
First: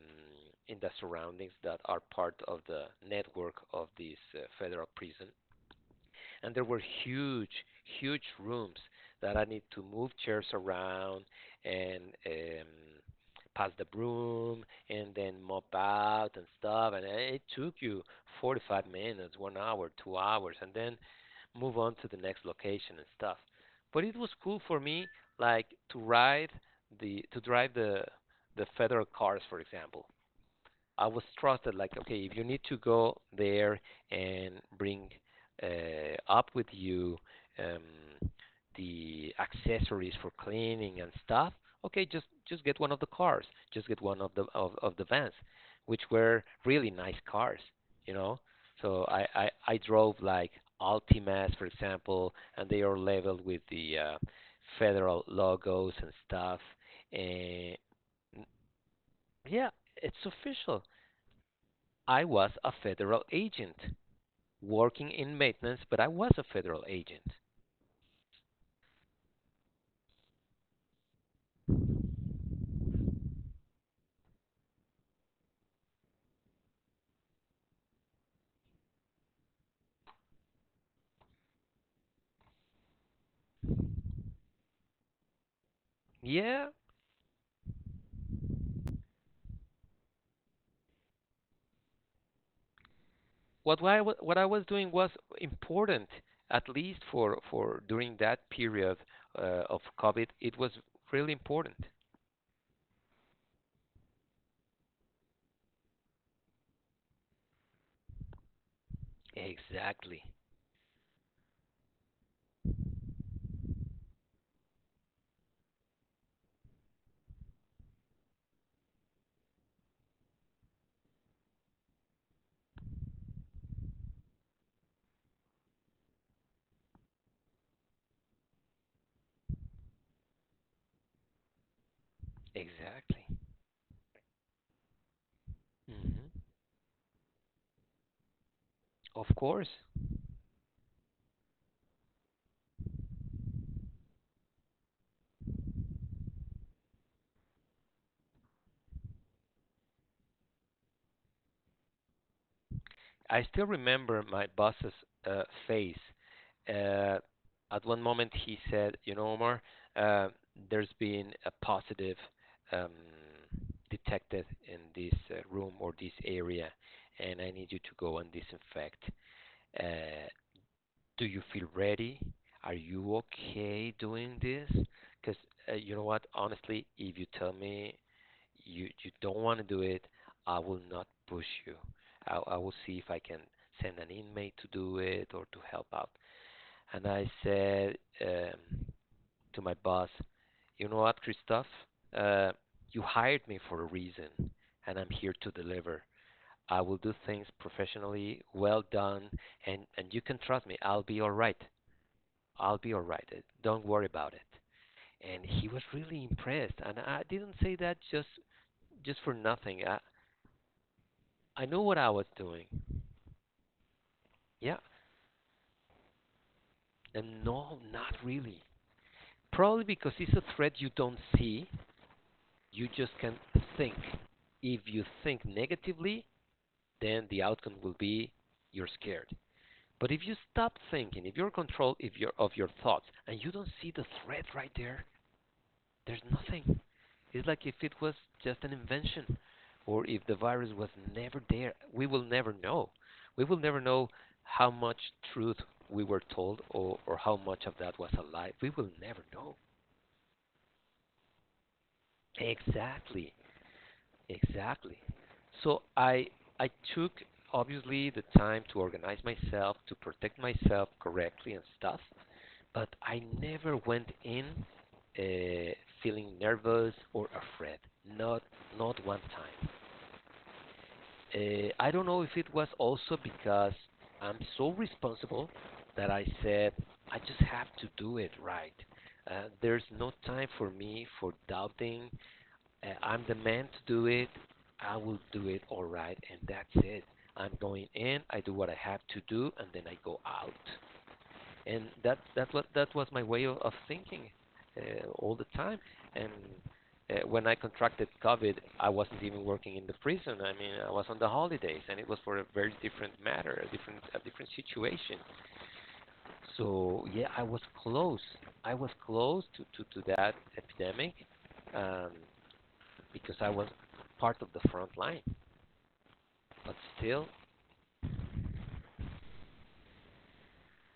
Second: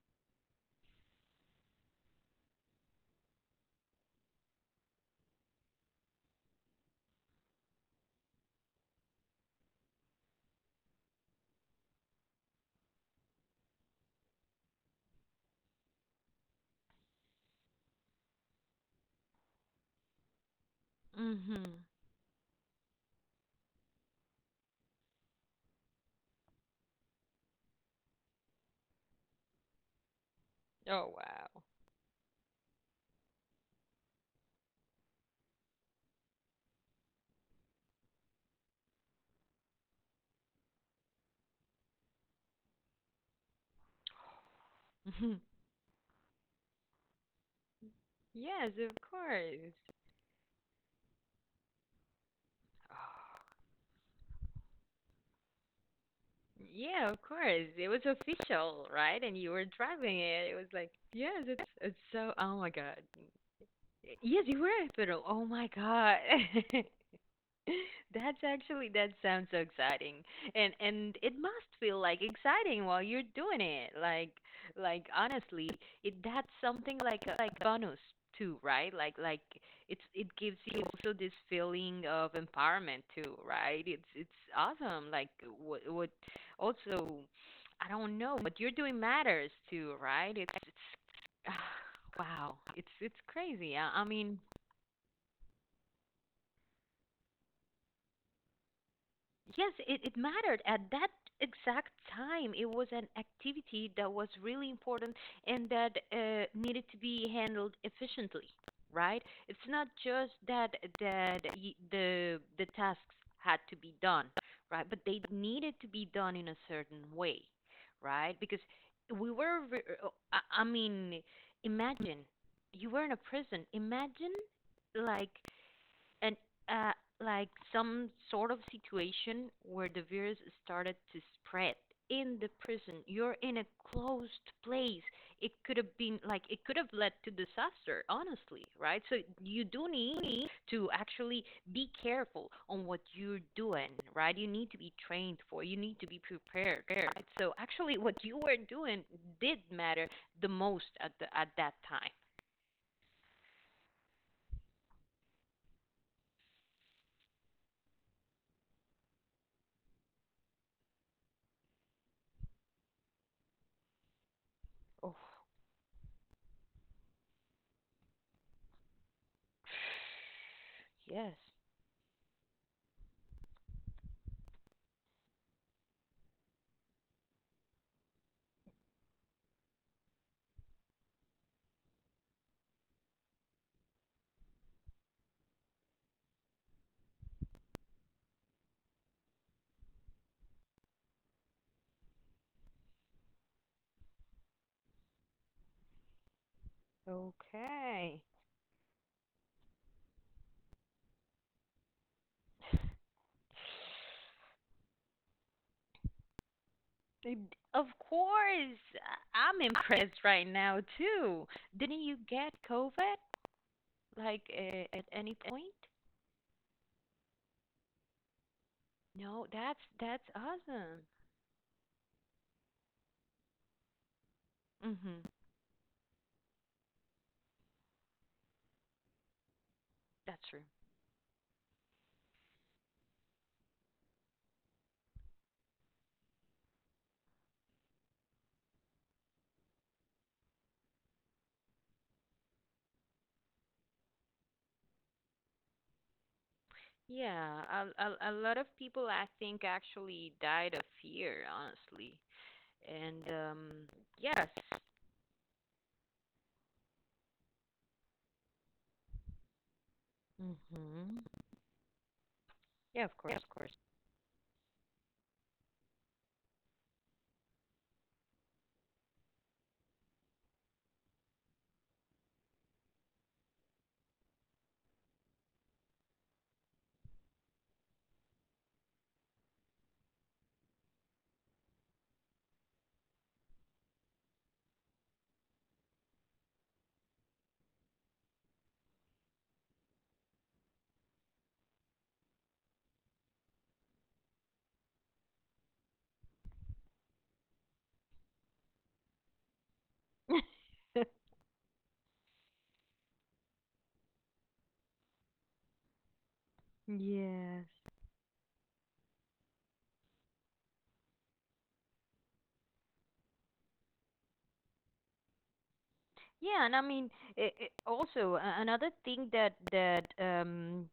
S1: in the surroundings that are part of the network of this federal prison, and there were huge, huge rooms that I need to move chairs around and pass the broom and then mop out and stuff. And it took you 45 minutes, 1 hour, 2 hours, and then move
S2: Mhm.
S1: on to the next location and stuff. But it was cool for me, like to ride the to drive the federal cars, for example. I
S2: Oh,
S1: was
S2: wow.
S1: trusted. Like, okay, if you need to go there and bring up with you um, the accessories for cleaning and stuff, okay, just get one of the cars, just get one of the vans,
S2: Mhm.
S1: which were really nice cars, you know.
S2: Yes, of
S1: So
S2: course.
S1: I drove like Altimas, for example, and they are
S2: Oh,
S1: labeled with the federal logos and stuff.
S2: yeah, of course.
S1: And
S2: It was official, right? And you were
S1: yeah, it's
S2: driving it. It was
S1: official.
S2: like, yes, it's
S1: I
S2: so.
S1: was
S2: Oh my
S1: a
S2: God.
S1: federal agent
S2: Yes, you were at
S1: working
S2: Fiddle.
S1: in
S2: Oh my
S1: maintenance, but I
S2: God.
S1: was a federal agent.
S2: That's actually that sounds so exciting. And it must feel like exciting while you're doing it. Like honestly, it that's something like a like bonus too, right? Like it's it gives you also this feeling of empowerment too, right? It's awesome. Like what
S1: Yeah,
S2: also I don't know, what you're doing matters too, right? It's wow. It's crazy.
S1: what
S2: I
S1: I,
S2: mean
S1: what I was doing was important, at least for during that period
S2: Yes,
S1: of
S2: it
S1: COVID. It
S2: mattered
S1: was
S2: at that
S1: really important.
S2: exact time. It was an activity that was really important and that needed to be handled efficiently, right? It's not
S1: Exactly.
S2: just that that the tasks had to be done, right? But they needed to be done in a certain way, right? Because we were, I mean, imagine you were in a prison. Imagine like and uh, like some sort of situation where the virus started to spread in the prison.
S1: Exactly.
S2: You're in a closed place. It could have been
S1: Hmm.
S2: like it could have led to disaster, honestly, right? So
S1: Of
S2: you
S1: course.
S2: do need to actually be careful on what you're doing, right? You need to be trained for. You need to be prepared. Right? So actually, what you were doing did matter the most at the at that time.
S1: I still remember my boss's face. Uh, at one moment, he said, "You know, Omar, uh, there's been a positive um, detected in
S2: Oh,
S1: this room or this area, and I need you to go and disinfect uh, do
S2: yes.
S1: you feel ready? Are you okay doing this? Because you know what? Honestly, if you tell me you don't want to do it, I will not push you. I will see if I can send an inmate to do it or to help out. And I said to my boss, you know what, Christoph? Uh, you hired me for a reason, and I'm here to deliver. I will do things
S2: Okay.
S1: professionally, well done, and you can trust me. I'll be all right. I'll be all right. Don't worry about it." And he was really impressed. And I
S2: D-
S1: didn't say
S2: Of
S1: that just
S2: course,
S1: just for
S2: I'm
S1: nothing. I
S2: impressed right now too.
S1: I know what
S2: Didn't
S1: I
S2: you
S1: was
S2: get
S1: doing.
S2: COVID like
S1: Yeah.
S2: at any point?
S1: And no, not really.
S2: No,
S1: Probably because
S2: that's
S1: it's a threat you
S2: awesome.
S1: don't see. You just can think. If you
S2: Mhm.
S1: think negatively, then the outcome will be you're scared. But if you
S2: That's true.
S1: stop thinking, if you're in control if you're of your thoughts and you don't see the threat right there, there's nothing. It's like if it was just an invention or if the virus was never there. We will never know. We will never know how much truth we were told or how
S2: Yeah,
S1: much of that was a
S2: a
S1: lie.
S2: lot of
S1: We will
S2: people
S1: never
S2: I
S1: know.
S2: think actually died of fear, honestly. And
S1: Exactly.
S2: yes.
S1: Exactly. So I took obviously the time to organize myself, to protect myself
S2: Mhm.
S1: correctly and stuff, but
S2: Yeah, of
S1: I
S2: course, of course.
S1: never went in uh, feeling nervous or afraid. Not not one time. I don't know if it was also because I'm so responsible that I said I just have to do it right. There's no time for me for doubting I'm the man to do it. I will do it all right, and that's it. I'm going in. I do what I have to do, and then I go out. And that was my way of thinking all the time. And when I contracted COVID, I wasn't even working in the prison. I mean, I was on the holidays, and it was for a very different matter, a different situation. So yeah, I was
S2: Yeah.
S1: close. I was close to that epidemic. Um, because I was part of the front line.
S2: Yeah,
S1: But
S2: and I mean,
S1: still,
S2: it also another thing that that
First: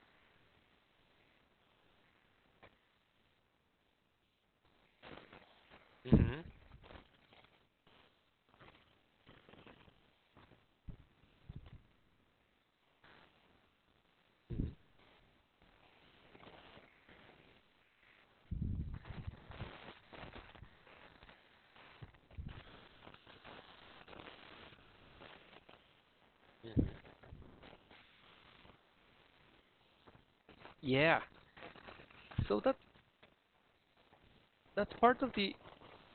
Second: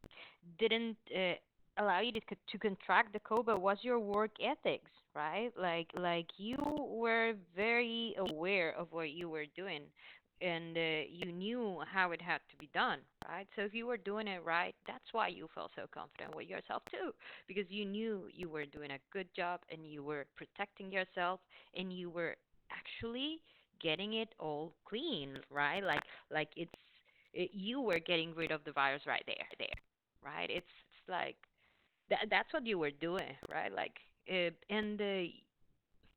S2: didn't allow you to to contract the cobra was your work ethics, right? Like
S1: mhm,
S2: you were very aware of what you were doing, and you knew how it had to be done, right? So if you were doing it
S1: mhm,
S2: right, that's why you felt so confident with yourself too, because you knew you were doing a good job and you were protecting yourself and you were actually getting it all clean, right? Like it's
S1: mhm.
S2: it, you were getting rid of the virus right there, right there, right? It's
S1: Yeah.
S2: like that that's
S1: So
S2: what
S1: that
S2: you were doing, right? Like
S1: that's
S2: and
S1: part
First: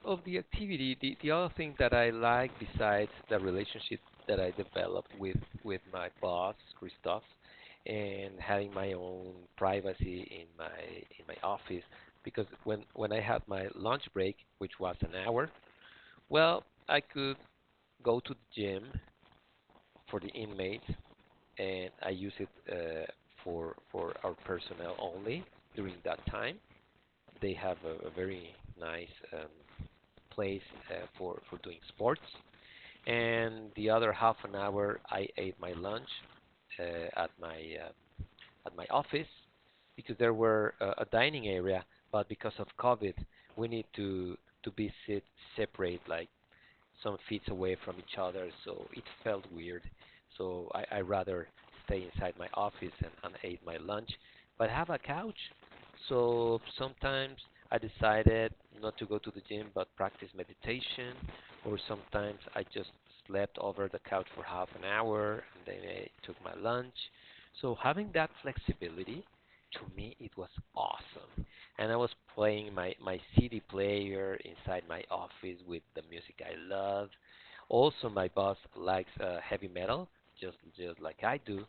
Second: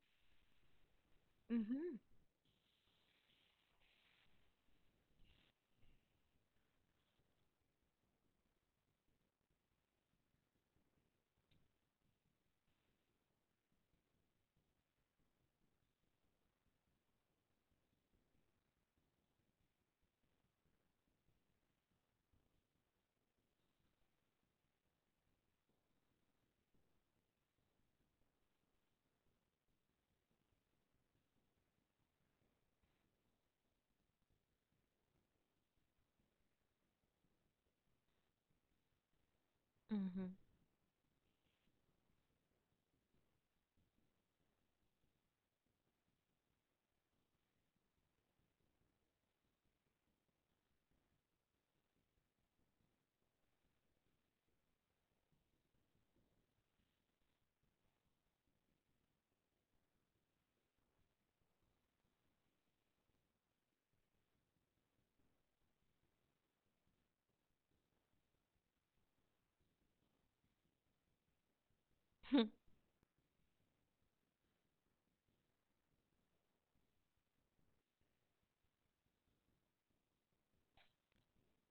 S1: of the activity. The other thing that
S2: mhm
S1: I like besides the relationship that I developed with my boss Christoph and having my own privacy in my office because when I had my lunch break, which was an hour, well, I could go to the gym for the inmates and I use it for our personnel only during that time. They have a very nice place for doing sports. And the other half an hour, I ate my lunch uh, at my uh, at my office because there
S2: mhm.
S1: were a dining area, but because of COVID, we need to be sit separate like some feet away from each other, so it felt weird. So I rather stay inside my office and ate my lunch, but have a couch. So sometimes I decided not to go to the gym, but practice meditation, or sometimes I just slept over the couch for half an hour and then I took my lunch. So having that flexibility, to me, it was awesome and I was playing my CD player inside my office with the music I love. Also, my boss likes heavy metal, just like I do.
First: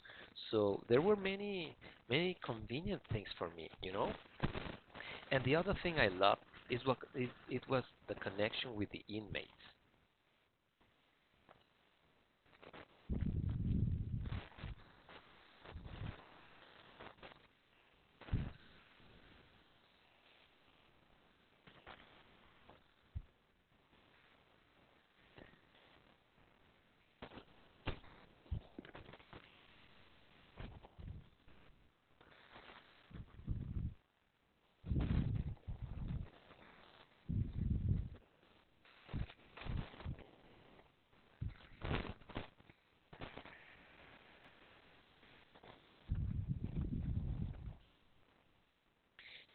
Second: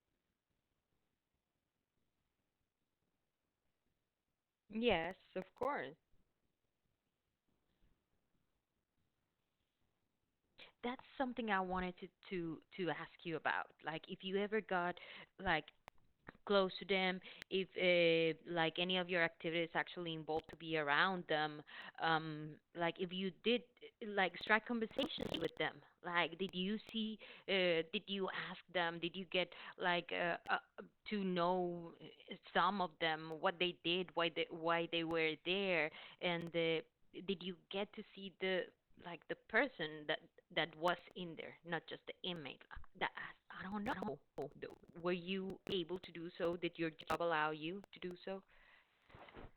S1: So there were many convenient things for me.
S2: Yes, of
S1: And the other
S2: course.
S1: thing I loved it was the connection with the inmates.
S2: That's something I wanted to to ask you about. Like if you ever got like close to them, if like any of your activities actually involve to be around them, um, like if you did like strike conversations with them, like did you see, did you ask them, did you get like to know some of them, what they did, why they were there, and did you get to see the like the person that that was in there, not just the inmate. That asked, I don't know. Were you able to do so? Did your job allow you to do so?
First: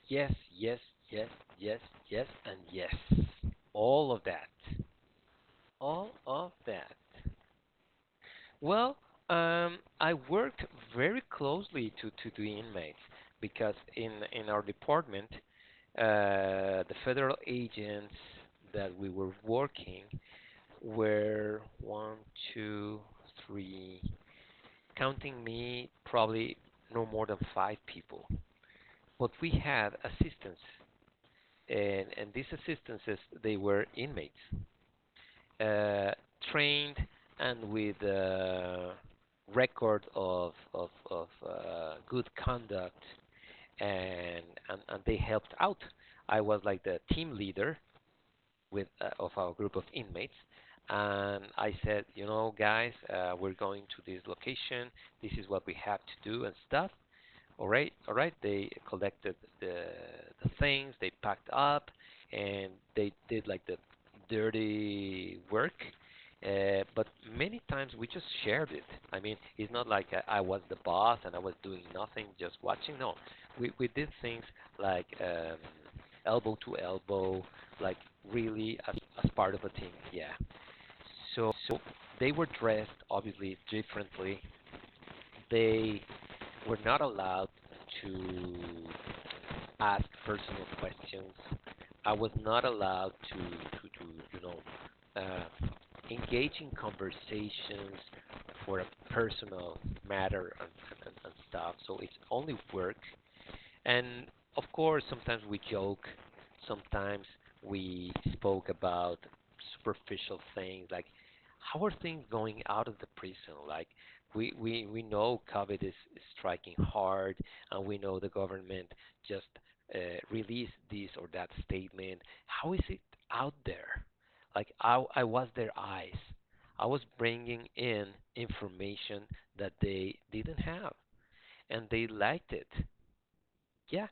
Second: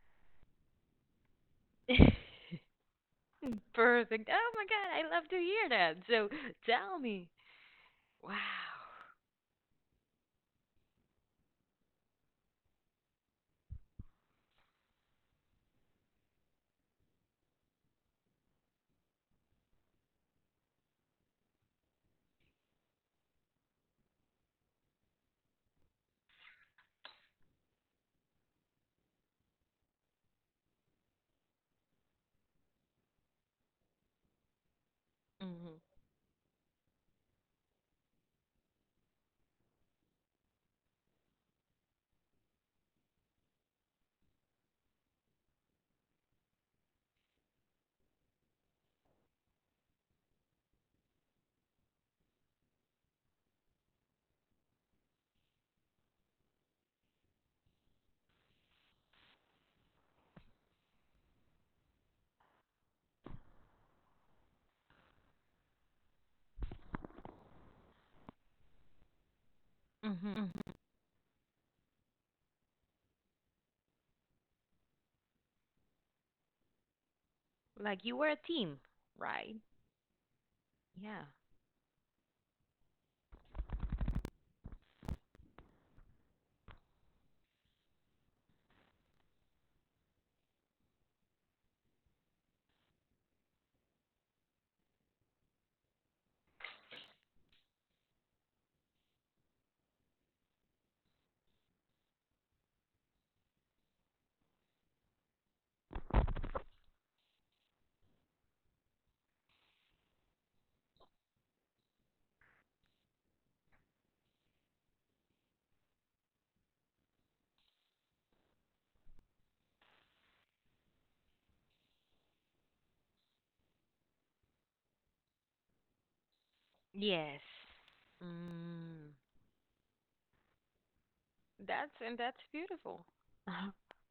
S1: Yes, yes, yes, yes, yes, and yes. All of
S2: Perfect.
S1: that.
S2: Oh my God, I love to hear that.
S1: All
S2: So
S1: of that.
S2: tell me. Wow.
S1: Well, I worked very closely to the inmates because in our department, the federal agents that we were working were one, two, three, counting me, probably no more than five people. But we had assistants, and these assistances they were inmates
S2: Mhm.
S1: uh, trained and with a record of good conduct, and, and they helped out. I was like the team leader with of our group of inmates, and I said, you know, guys, we're going to this location. This is what we have to do and stuff. All right, all right. They collected the things. They packed up, and they did like the dirty work. But many times we just shared it. I mean, it's not like
S2: Mhm.
S1: I was
S2: Mhm.
S1: the boss and I was doing nothing, just watching. No, we did things like elbow to elbow, like
S2: Like you were a
S1: really
S2: team,
S1: as part
S2: right?
S1: of a team. Yeah.
S2: Yeah.
S1: So they were dressed obviously differently. They we're not allowed to ask personal questions. I was not allowed to you know, uh, engage in conversations for a personal matter and stuff. So it's only work and of course, sometimes we joke, sometimes we spoke about superficial things like how are things going out of the prison? Like we know COVID is striking hard, and we know the government just uh, released this or that statement. How is it out there? Like I was their eyes. I was
S2: Yes.
S1: bringing in
S2: Mm.
S1: information that they didn't have, and
S2: That's
S1: they
S2: and that's
S1: liked it.
S2: beautiful. Uh-huh.
S1: Yeah,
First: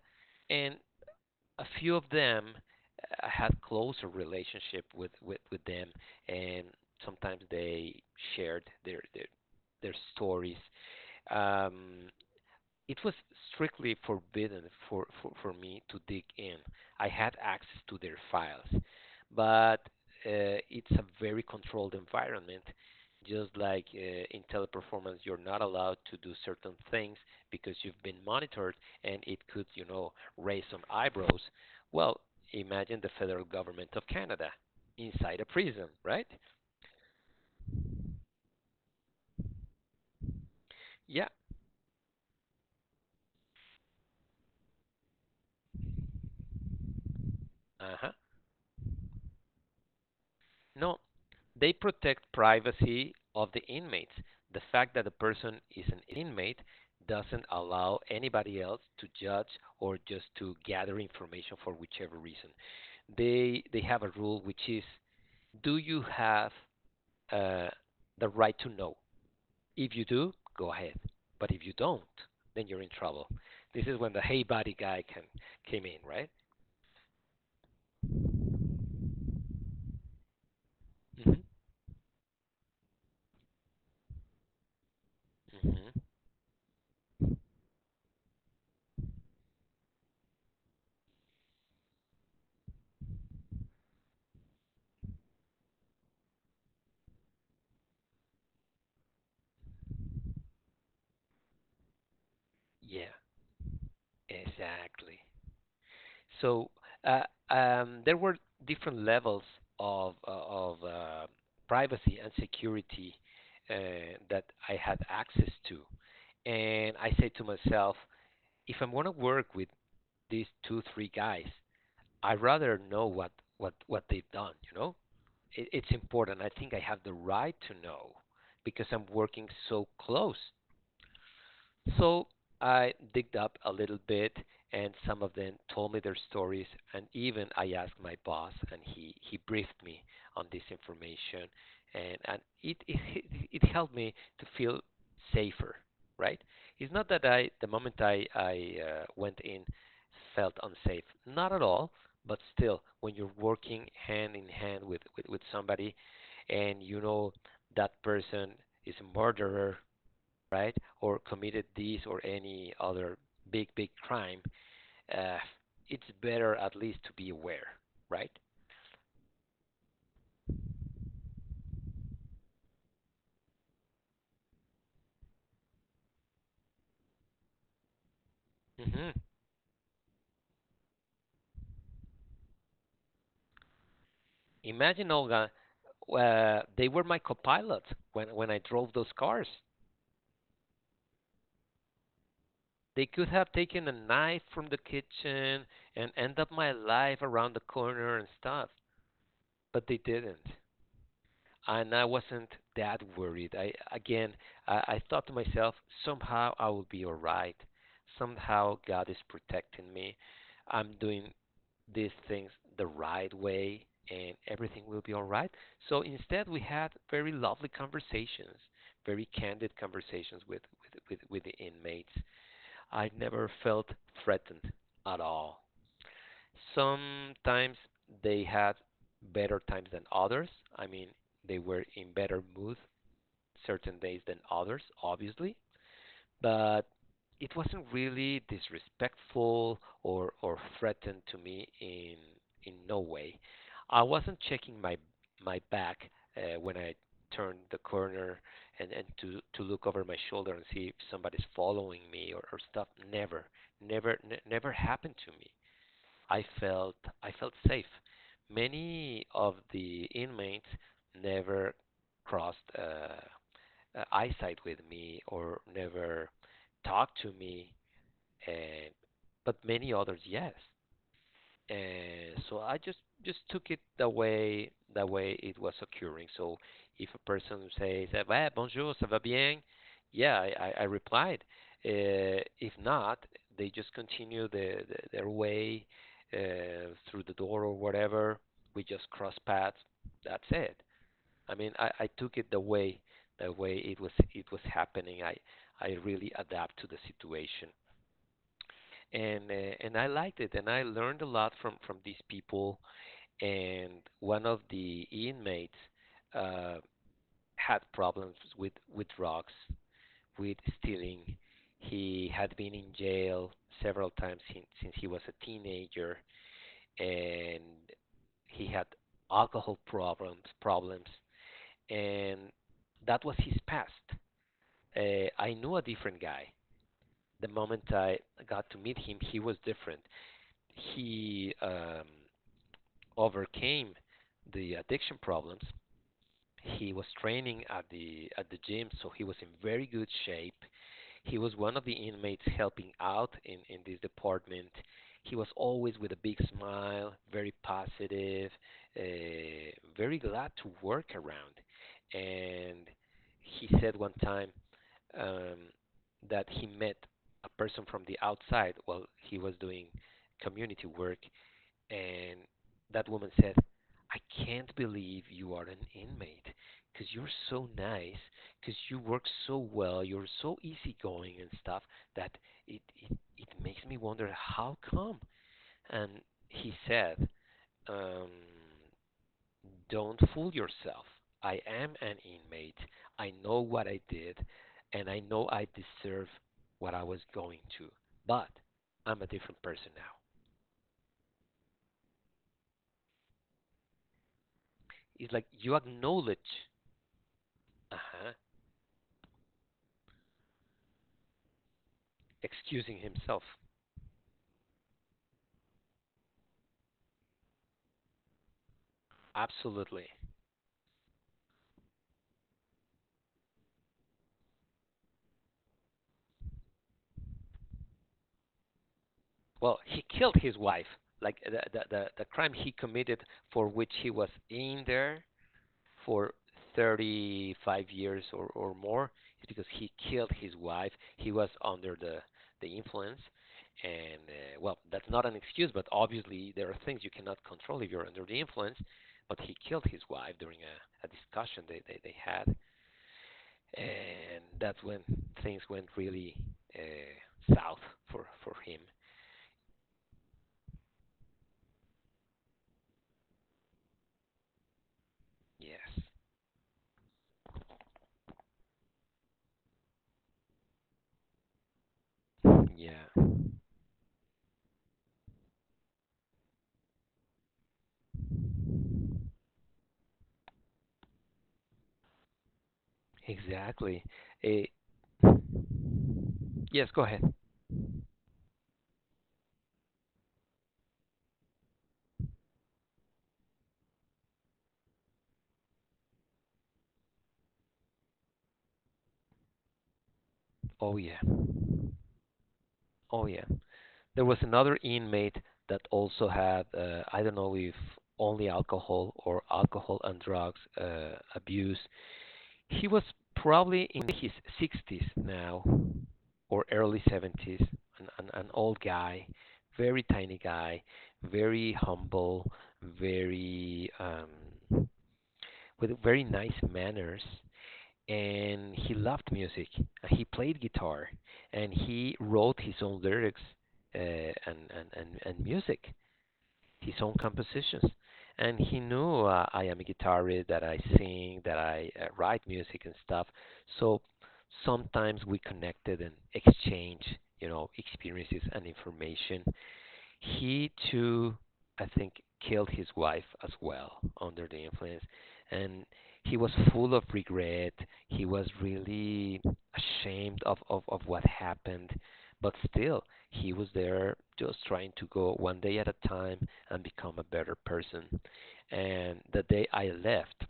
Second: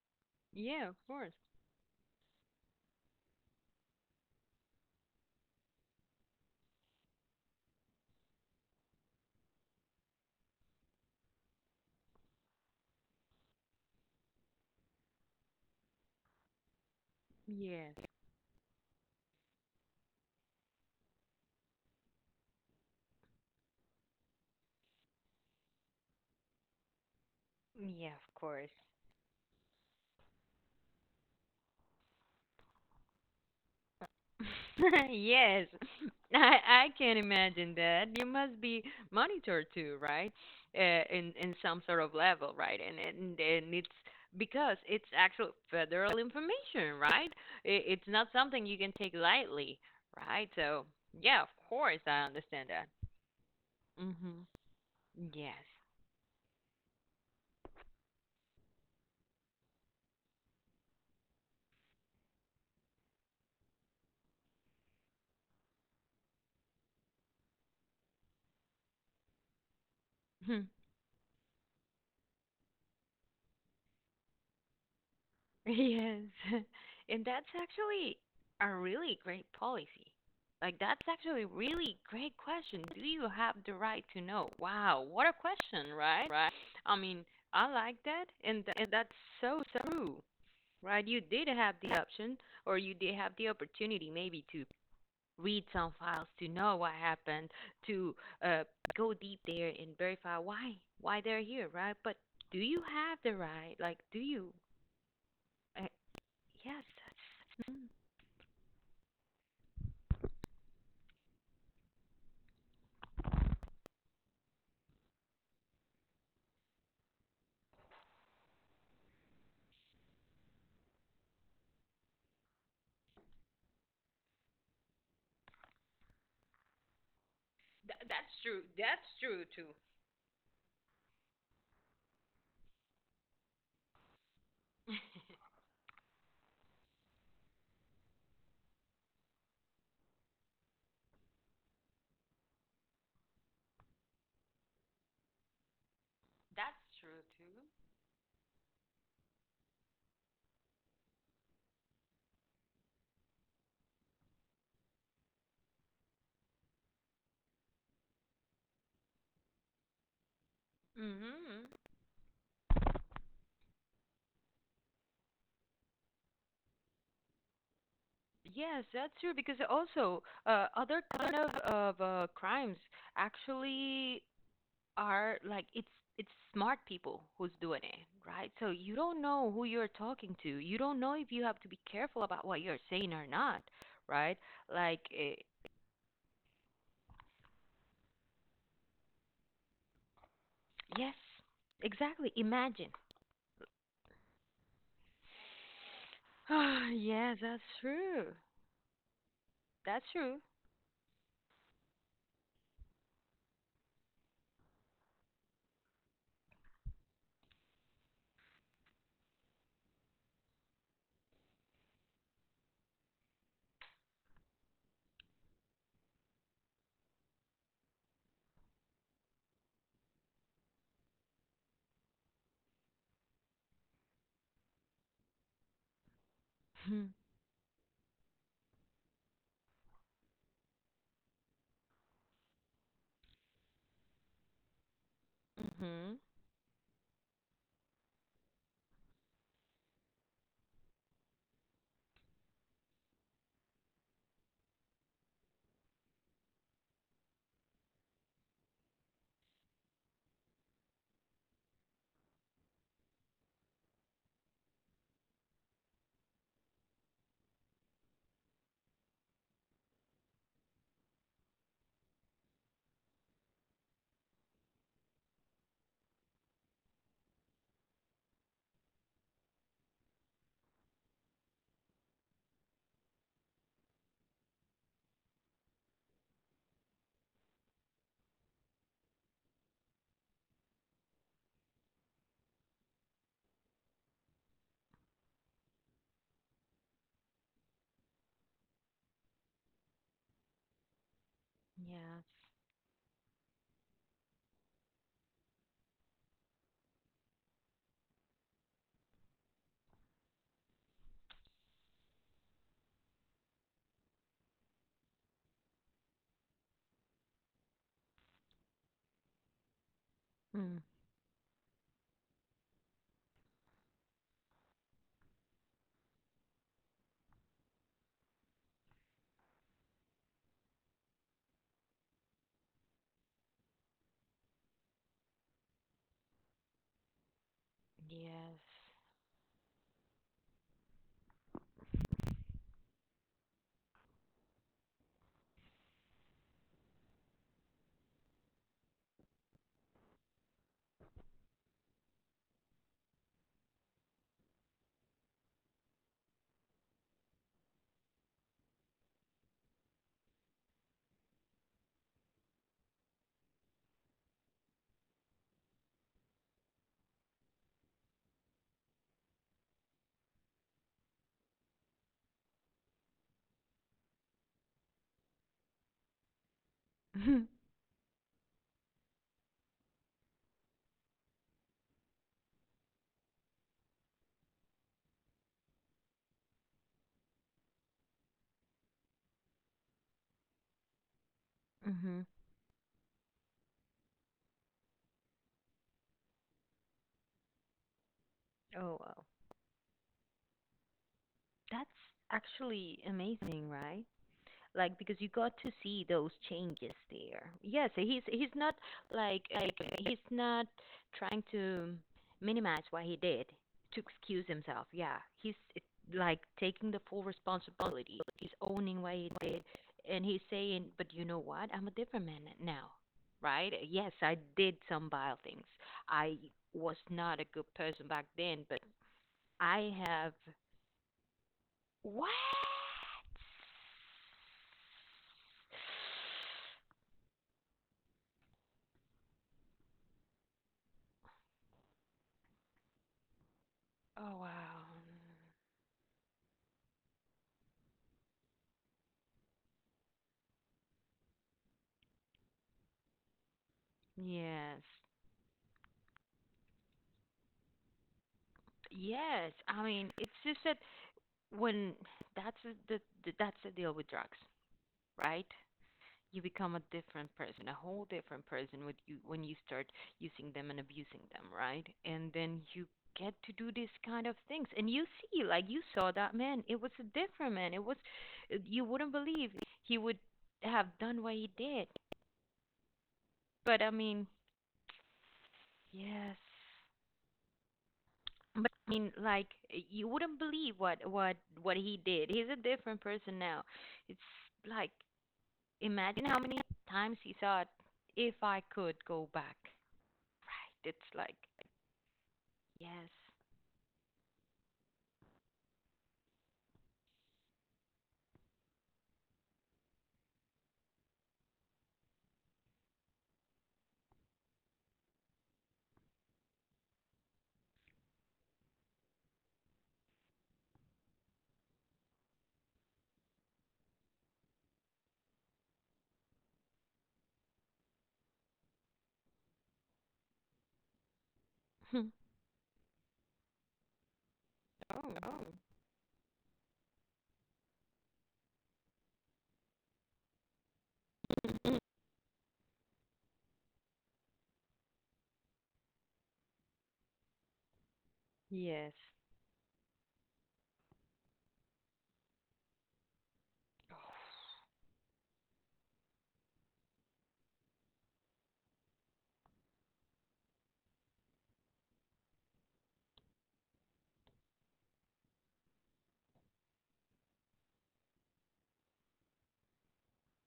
S1: and
S2: Yeah, of course.
S1: a few of them I had closer relationship with them, and sometimes they shared their stories. Um, it was strictly forbidden for me to dig in. I had access
S2: Yes.
S1: to their files, but it's a very controlled environment. Just like in teleperformance, you're not allowed to do certain things because you've
S2: Yeah,
S1: been
S2: of course.
S1: monitored, and it could, raise some eyebrows. Well, imagine the federal government of Canada inside a
S2: Yes.
S1: prison, right?
S2: I I can imagine that. You must be monitored too, right?
S1: Yeah.
S2: In some sort of level, right? And it's because it's actual federal information, right? It,
S1: Uh
S2: it's
S1: huh.
S2: not something you can take lightly, right? So
S1: No.
S2: yeah, of
S1: They
S2: course I
S1: protect
S2: understand that.
S1: privacy of the inmates.
S2: Mhm.
S1: The fact that a person
S2: Yes.
S1: is an inmate doesn't allow anybody else to judge or just to gather information for whichever reason. They have a rule which is: do you have uh, the right to know? If you do, go ahead. But if you don't, then you're in trouble. This is when the hey buddy guy can came in,
S2: Yes.
S1: right?
S2: And that's actually a really great policy. Like, that's
S1: Hmm.
S2: actually a really great question. Do you have the right to know? Wow, what a question,
S1: Hmm.
S2: right? Right. I mean, I like that, and, and that's so true, right? You did have the option, or you did have the opportunity maybe to read some files to know what happened, to uh, go deep there and verify why they're here, right? But do you
S1: Yeah,
S2: have the right? Like, do you?
S1: exactly.
S2: Uh,
S1: So
S2: yes,
S1: uh, there were different levels of privacy and security that I had access to, and I say to myself, if I'm going to work with these two three guys, I'd rather know what they've done. You know, it's important. I think I have the right to know
S2: That's true.
S1: because I'm
S2: That's true
S1: working
S2: too.
S1: so close so I digged up a little bit, and some of them told me their stories. And even I asked my boss, and he briefed me on this information, and it it helped me to feel safer. Right?
S2: That's
S1: It's not
S2: true
S1: that I
S2: too.
S1: the moment I went in felt unsafe. Not at all. But still, when you're working hand in hand with somebody, and you know that person is a murderer right, or
S2: Mm-hmm.
S1: committed this or any other big, big crime, uh, it's better at least to be aware, right?
S2: Yes, that's true because also other kind of crimes actually are like it's smart people who's doing it, right? So you
S1: Hmm.
S2: don't know who you're talking to. You don't know if you have to be careful about what you're saying or not, right? Like
S1: Imagine, Olga, they were my co copilots when I drove those cars.
S2: yes, exactly. Imagine.
S1: They could have taken a knife from the kitchen and end up my life
S2: Yes,
S1: around the
S2: that's
S1: corner and
S2: true.
S1: stuff, but they
S2: That's true.
S1: didn't. And I wasn't that worried. I Again, I thought to myself, somehow I will be all right. Somehow God is protecting me. I'm doing these things the right way, and everything will be all right. So instead, we had very lovely conversations, very candid conversations with the inmates. I never felt threatened at all. Sometimes they had better times than others. I mean, they were in better mood certain days than others, obviously.
S2: Mhm.
S1: But it wasn't really disrespectful or threatened to me in no way. I wasn't checking my back when I turned the corner and to look over my shoulder and see if somebody's following me or stuff. Never, never, never happened to me. I felt I felt safe. Many of the inmates never crossed eyesight with me or never talked to me, and, but many others yes. So I just took it the way it was occurring. So if a person says "Ah, bonjour, ça va bien," yeah, I replied. If not, they just continue their way through the door or whatever. We just cross paths. That's it. I mean, I
S2: Yes.
S1: took it the way it was happening. I really adapt to the situation, and and I liked it, and I learned a lot from these people. And one of the inmates uh, had problems with drugs, with stealing. He had been in jail several times since he was a teenager, and he had alcohol problems, and that was his past. I knew a different guy. The moment I
S2: Yes.
S1: got to meet him, he was different. He overcame the addiction problems. He was training at the gym, so he was in very good shape. He was one of the inmates helping out in this department. He was always with a big smile, very positive, uh, very glad to work around. And he said one time, um, that he met a person from the outside while he was doing community work, and that woman said, "I can't believe you are an inmate, because you're so nice, because you work so well, you're so easygoing and stuff, that it makes me wonder how come." And he said, um, "Don't fool yourself. I am an
S2: Mhm.
S1: inmate. I know what I did, and I know I deserve what I was going to. But
S2: Oh
S1: I'm
S2: wow.
S1: a different person now."
S2: That's actually amazing, right? Like because you
S1: It's like
S2: got to
S1: you
S2: see those
S1: acknowledge,
S2: changes there. Yes,
S1: uh huh,
S2: he's not like like he's not trying to minimize
S1: excusing
S2: what he
S1: himself.
S2: did to excuse himself. Yeah, he's like taking the full responsibility. He's owning what he did,
S1: Absolutely.
S2: and he's saying, "But you know what? I'm a different man now." Right? Yes, I did some vile things. I was not a good person back then, but
S1: Well,
S2: I
S1: he
S2: have
S1: killed his wife. Like the
S2: what?
S1: crime he committed, for which he was in there for 35 years or more, is because he killed his wife. He was under the influence. And
S2: Oh wow.
S1: well, that's not an excuse, but obviously there are things you cannot control if you're under the influence. But he killed his wife during a discussion they had, and that's
S2: Yes.
S1: when things went really south for him.
S2: Yes. I mean, it's just that when that's the, that's the deal with drugs, right?
S1: Yes.
S2: You become a different person, a whole different person with you when you start using them and abusing them, right? And then you
S1: Yeah.
S2: get to do these kind of things. And you see, like you saw that man, it was a different man. It was you wouldn't believe he would have done what he did. But I
S1: Exactly.
S2: mean,
S1: Uh,
S2: yes.
S1: yes. Go ahead.
S2: But I mean, like you wouldn't believe what what he did. He's a different person now. It's like imagine how many times he thought, "If I could go back." Right?
S1: Oh
S2: It's
S1: yeah.
S2: like yes.
S1: Oh yeah. There was another inmate that also had I don't know if only alcohol or alcohol and drugs abuse. He was probably in his 60s now, or early 70s, an old guy, very tiny guy, very humble, very with very nice manners. And he loved music. He played guitar, and he wrote his own lyrics uh, and, and and
S2: Oh
S1: and
S2: no.
S1: music, his own compositions. And he knew, I am a guitarist, that I sing, that I write music and stuff. So sometimes we connected and exchanged, you know, experiences and
S2: Yes.
S1: information. He too, I think, killed his wife as well under the influence, and he was full of regret. He was really ashamed of what happened, but still, he was there just trying to go one day at a time and become a better person. And the day I left,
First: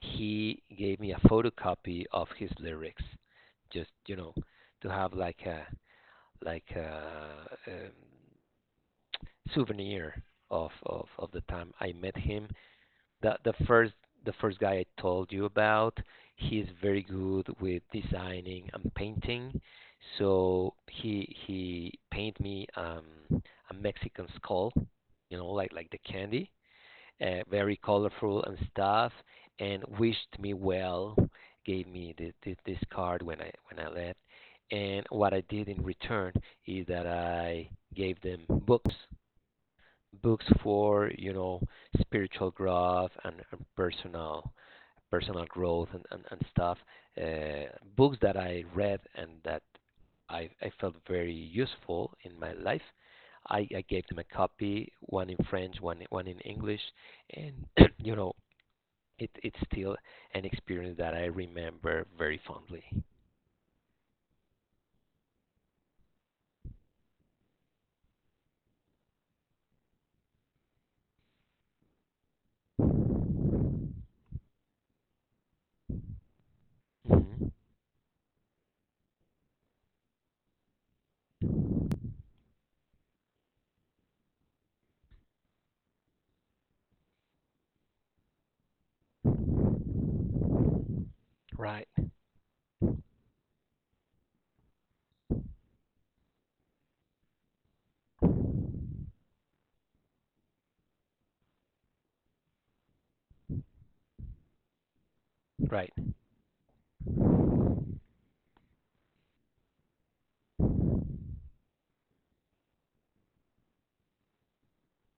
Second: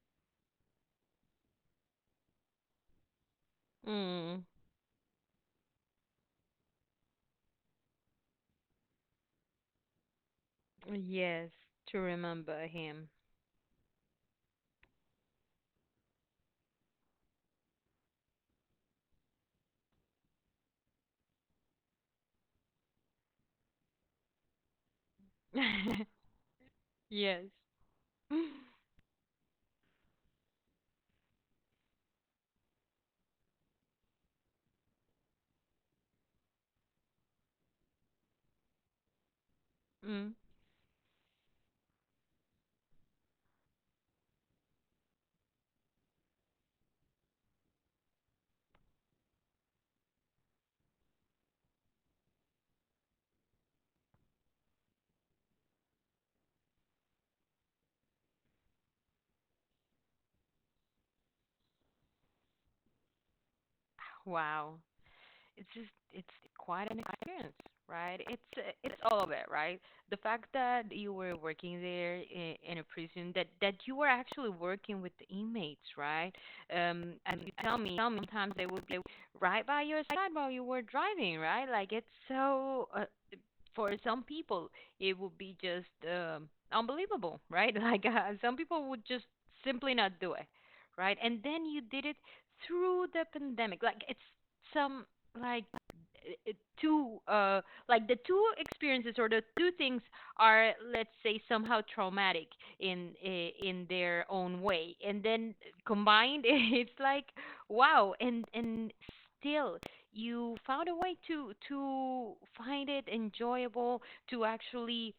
S1: he gave me a photocopy of his lyrics, just you know,
S2: Mm.
S1: to have like a like a, um souvenir of the
S2: Yes,
S1: time I
S2: to
S1: met him.
S2: remember him.
S1: The the first the first guy I told you about, he's very good with designing and painting. So he painted me, a Mexican skull, you know, like the candy,
S2: Yes.
S1: very colorful and stuff, and wished me well, gave me this, this card when I left. And what I did in return is that I gave them books,
S2: Mm.
S1: books for you know spiritual growth and personal personal growth and stuff, uh, books that I read and that I felt very useful in my life. I gave them a copy, one in french, one in english, and you know it's still an experience that I remember very fondly.
S2: Wow. It's quite an experience, right? It's it's all of it, right? The fact that you were working there in a prison, that you were actually working with the inmates, right? Um, and you
S1: Mhm.
S2: tell me sometimes they would be right by your side while you were driving, right? like it's so For some people it would be just unbelievable, right? Some people would just simply not do it, right? And then you
S1: Right.
S2: did it through the pandemic. Like it's some like uh, two uh like the two experiences or the two things are, let's say, somehow traumatic in in their own way, and then
S1: Right.
S2: combined it's like wow. And still you found a way to find it enjoyable, to actually,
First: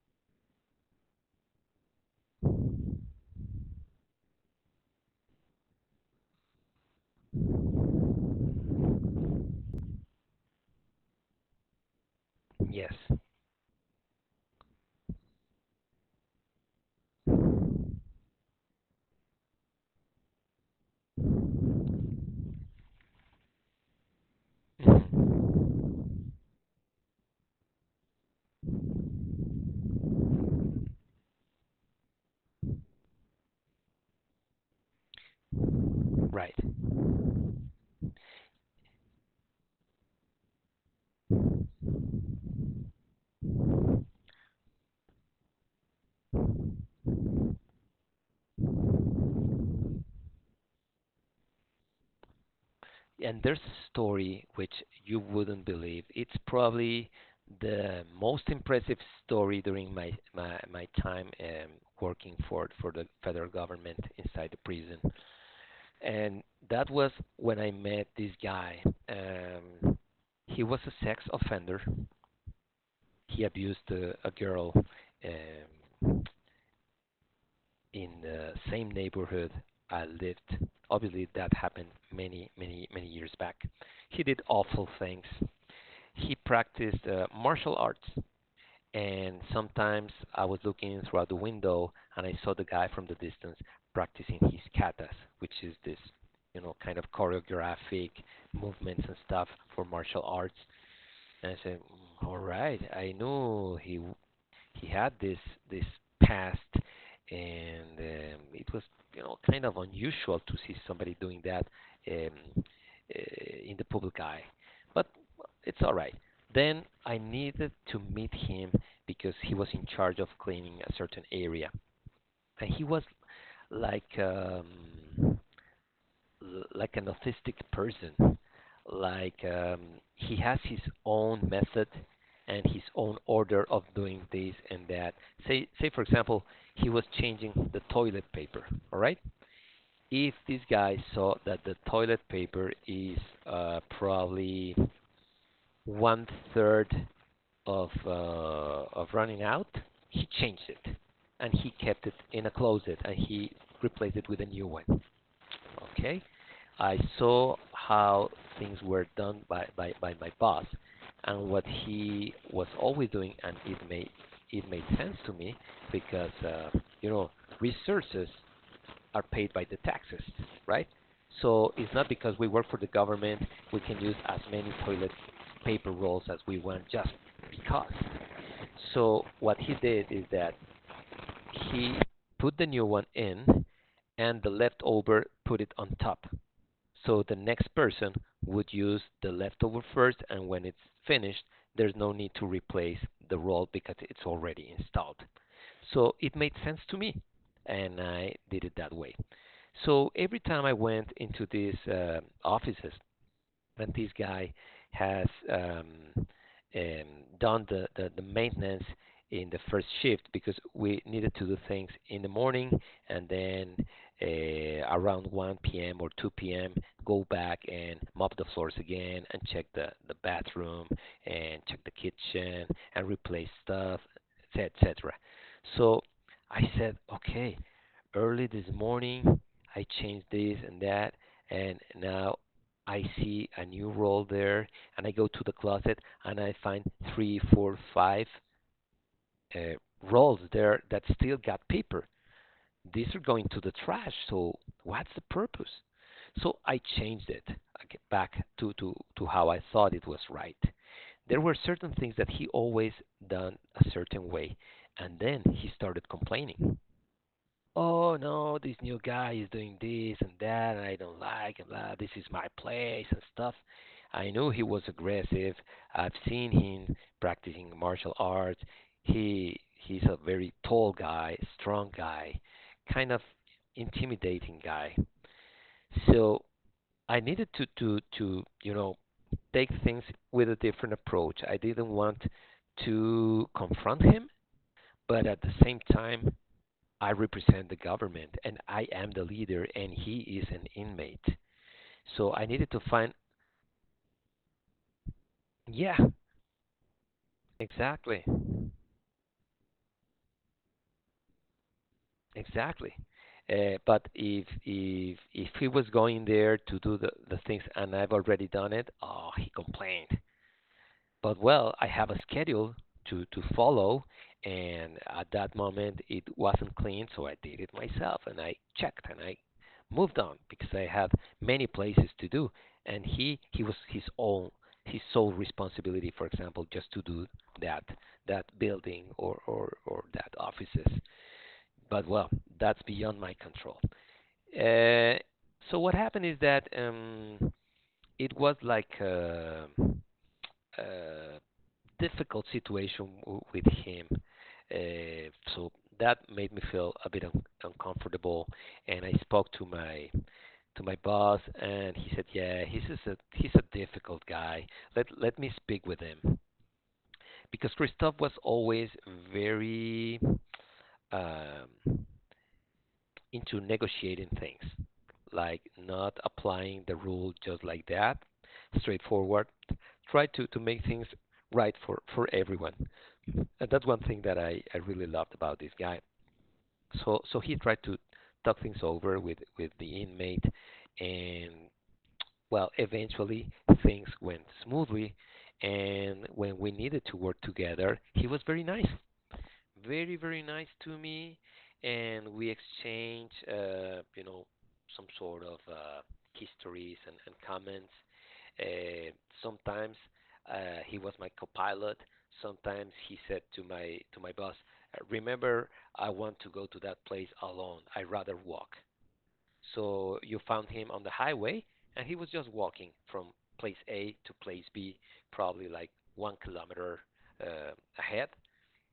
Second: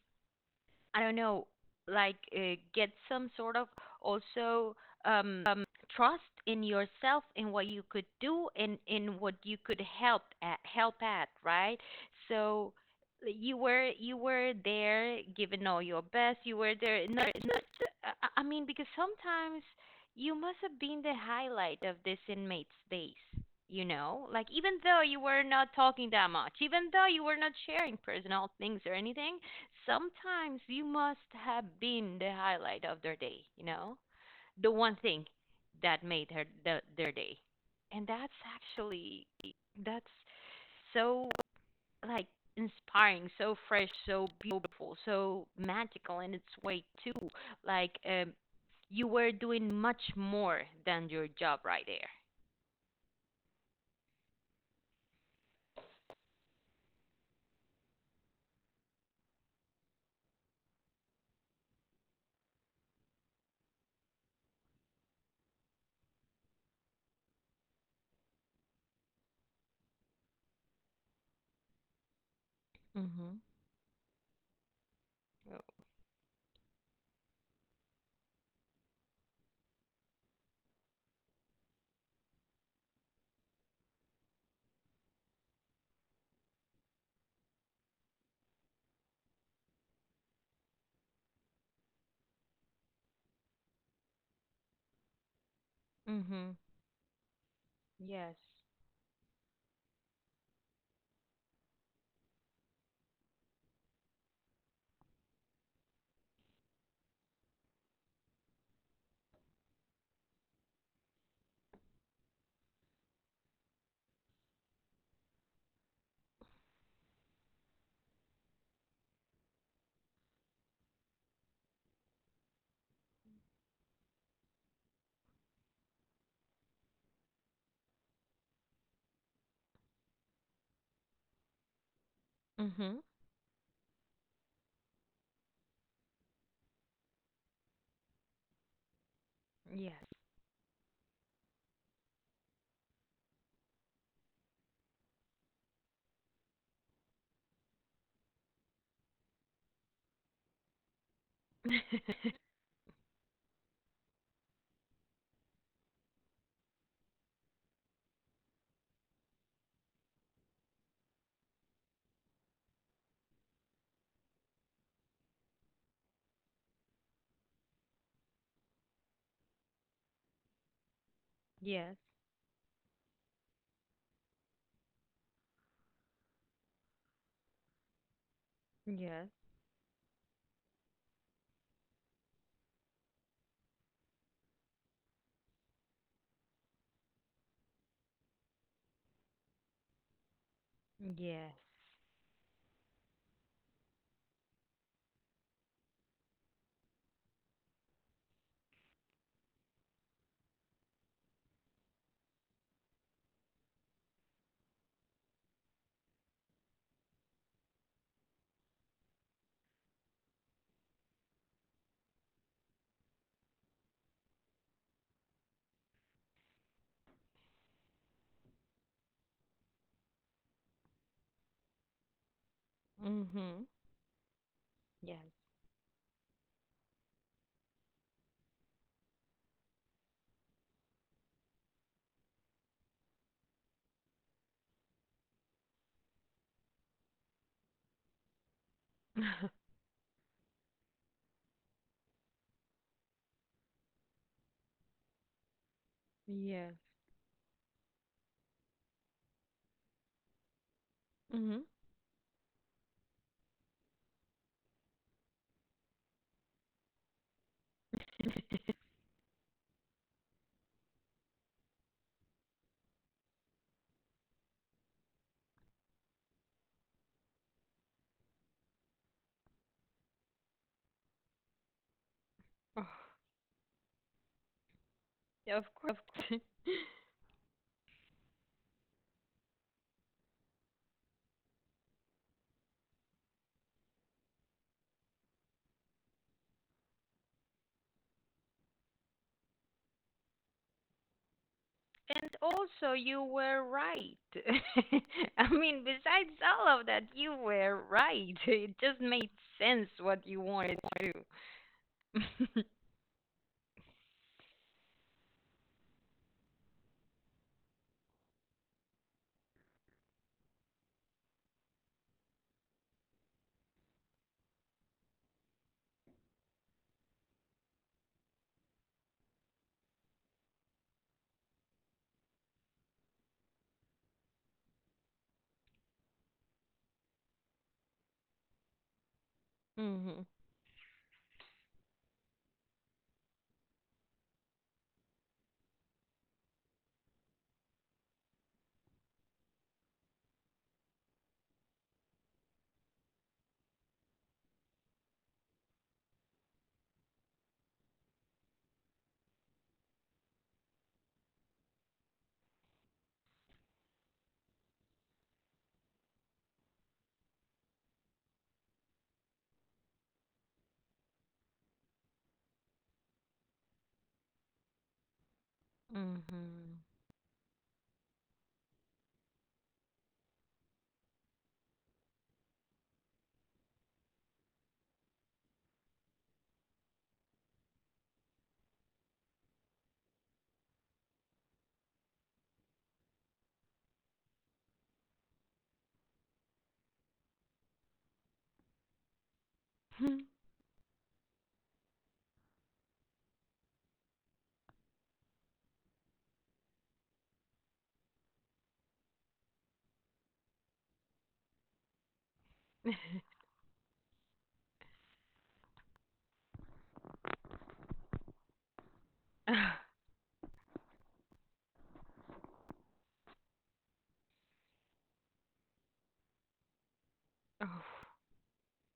S2: I don't know, get some sort of also um, um, trust in yourself, in what you could do and in what you could help at, right? So
S1: Yes.
S2: you were there giving all your best. You were there. Not, not, I mean, because sometimes you must have been the highlight of this inmate's days. You know, like even though you were
S1: Mhm.
S2: not talking that much, even though you were not sharing personal things or anything, sometimes you must have been the highlight of their day, you know, the one thing that made
S1: Right.
S2: their day. And that's actually that's so like inspiring, so fresh, so beautiful, so magical in its way too. Like you were doing much more than your job right there.
S1: And there's a story which you wouldn't believe. It's probably the most impressive story during my my time working for the federal government inside the prison, and that was when I met this guy. Um, he was a sex offender.
S2: Mhm.
S1: He abused a girl um, in the same neighborhood I lived. Obviously, that happened many, many, many years back. He did awful things. He practiced martial arts, and sometimes I was looking throughout the window and I saw the guy from the distance practicing his katas, which is this,
S2: Oh. Mhm.
S1: you know, kind of choreographic
S2: Yes.
S1: movements and stuff for martial arts. And I said, "Mm, all right, I knew he had this this past, and it was you know kind of unusual to see somebody doing that, um, in the public eye. But well, it's all right." Then I needed to meet him because he was in charge of cleaning a certain area, and he was like, like an autistic person. Like, he has his own method and his
S2: Mhm.
S1: own order of doing this and that. Say for example, he was changing the toilet paper. All right.
S2: Yes.
S1: If this guy saw that the toilet paper is probably one third of running out, he changed it and he kept it in a closet and he replaced it with a new one. Okay, I saw how things were done by, by my boss and what he was always doing, and it made sense to me because you know resources are paid by the taxes, right? So it's
S2: Yes.
S1: not because we work for the government we can use as many toilet paper rolls as we want just because. So
S2: Yes.
S1: what he did is that he put the new one in and the leftover put it on top, so the next person would use the leftover first, and when it's finished,
S2: yes.
S1: there's no need to replace the roll because it's already installed. So it made sense to me, and I did it that way. So every time I went into these offices, this guy has um, um, done the maintenance in the first shift because we needed to do things in the morning, and then around 1 p.m. or 2 p.m. go back and mop the floors again and check the bathroom and check the kitchen and replace
S2: Mhm.
S1: stuff, etc. etc.
S2: Yes.
S1: So I said, okay, early this morning I changed this and that, and now I see a new roll there, and I go to the closet and I find three, four, five uh, rolls there that still got paper. These are going to the trash. So what's the purpose? So
S2: Yes.
S1: I changed it. I get back to, to how I thought it was right. There were
S2: Mhm.
S1: certain things that he always done a certain way, and then he started complaining, "Oh no, this new guy is doing this and that, and I don't like, and blah, this is my place and stuff." I knew he was aggressive. I've seen him practicing martial arts. He's a very tall guy, strong guy,
S2: Oh,
S1: kind of intimidating guy.
S2: yeah, of course.
S1: So I needed to you know take things with a different approach. I didn't want to confront him, but at the same time I represent the government and I am the leader and he is an inmate.
S2: And
S1: So I needed to
S2: also,
S1: find,
S2: you were right. I mean,
S1: yeah,
S2: besides all of that, you were
S1: exactly.
S2: right. It just made sense what you wanted to do.
S1: Exactly. But if he was going there to do the things and I've already done it, oh he complained. But well, I have a schedule to follow, and at that moment it wasn't clean, so I did it myself, and I checked and I moved on because I had many places to do, and he was his own, his sole responsibility, for example, just to do that that building or or
S2: Mhm.
S1: that offices. But well, that's beyond my control. Uh, so what happened is that it was like a difficult situation w- with him. Uh, so that made me feel a bit un- uncomfortable, and I spoke to my boss, and he said, "Yeah, he's just a he's a difficult guy. Let let me speak with him." Because Christophe was always very um, into negotiating things, like not
S2: Mhm.
S1: applying the rule just like that, straightforward. Try to make things right for everyone. And that's one thing that I really loved about this guy. So he tried to talk things over with the inmate and, well, eventually things went smoothly, and when we needed to work together he was very nice, very very nice to me. And we exchange some sort of histories and comments. uh, Sometimes he was my co-pilot. Sometimes he said to my boss, remember, I want to go to that place alone. I rather walk. So you found him on the highway." And he was just walking from place A to place B, probably like 1 kilometer uh,
S2: Oh.
S1: ahead.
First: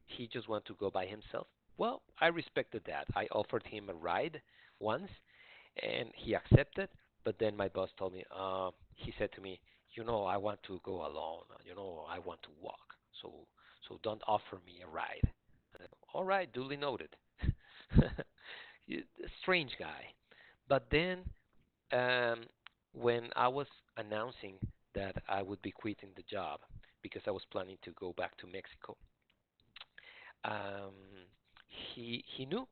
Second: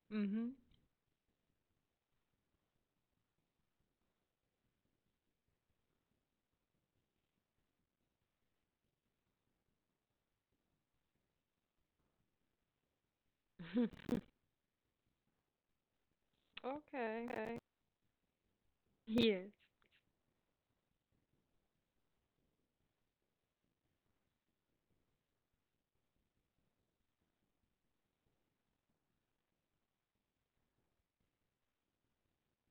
S1: He just
S2: Mhm.
S1: wanted to go by himself. Well, I respected that. I offered him a ride once, and he accepted. But then my boss told me, he said to me, you know, I want to go alone. You know, I want to walk. So, so don't offer me a ride. I, All right, duly noted.
S2: Okay. Yes.
S1: Strange guy. But then, um, when I was announcing that I would be quitting the job because I was planning to go back to Mexico, um, he knew,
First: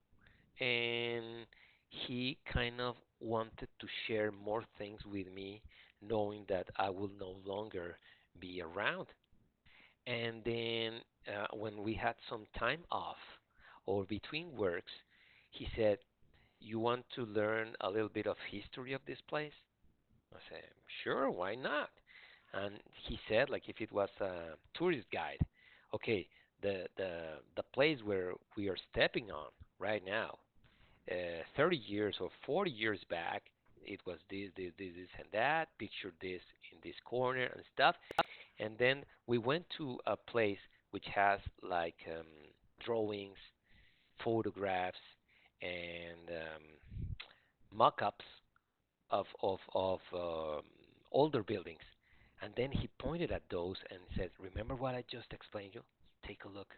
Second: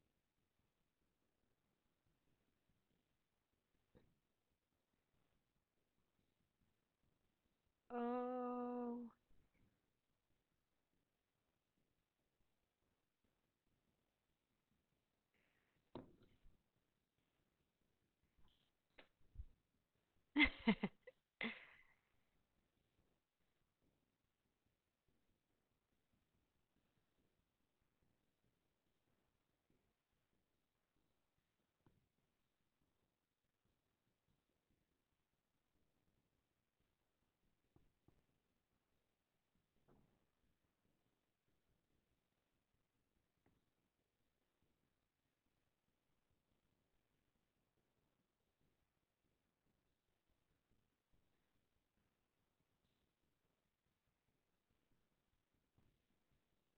S1: and he kind of wanted to share more things with me, knowing that I will no longer be
S2: Oh.
S1: around. And then when we had some time off or between works, he said, you want to learn a little bit of history of this place? I said, sure, why not? And he said, like, if it was a tourist guide, okay, the the place where we are stepping on right now, 30 years or 40 years back, it was this, this, this, this, and that. Picture this in this corner and stuff. And then we went to a place which has like drawings, photographs, and mock-ups of of older buildings, and then he pointed at those and said, "Remember what I just explained you? Take a look."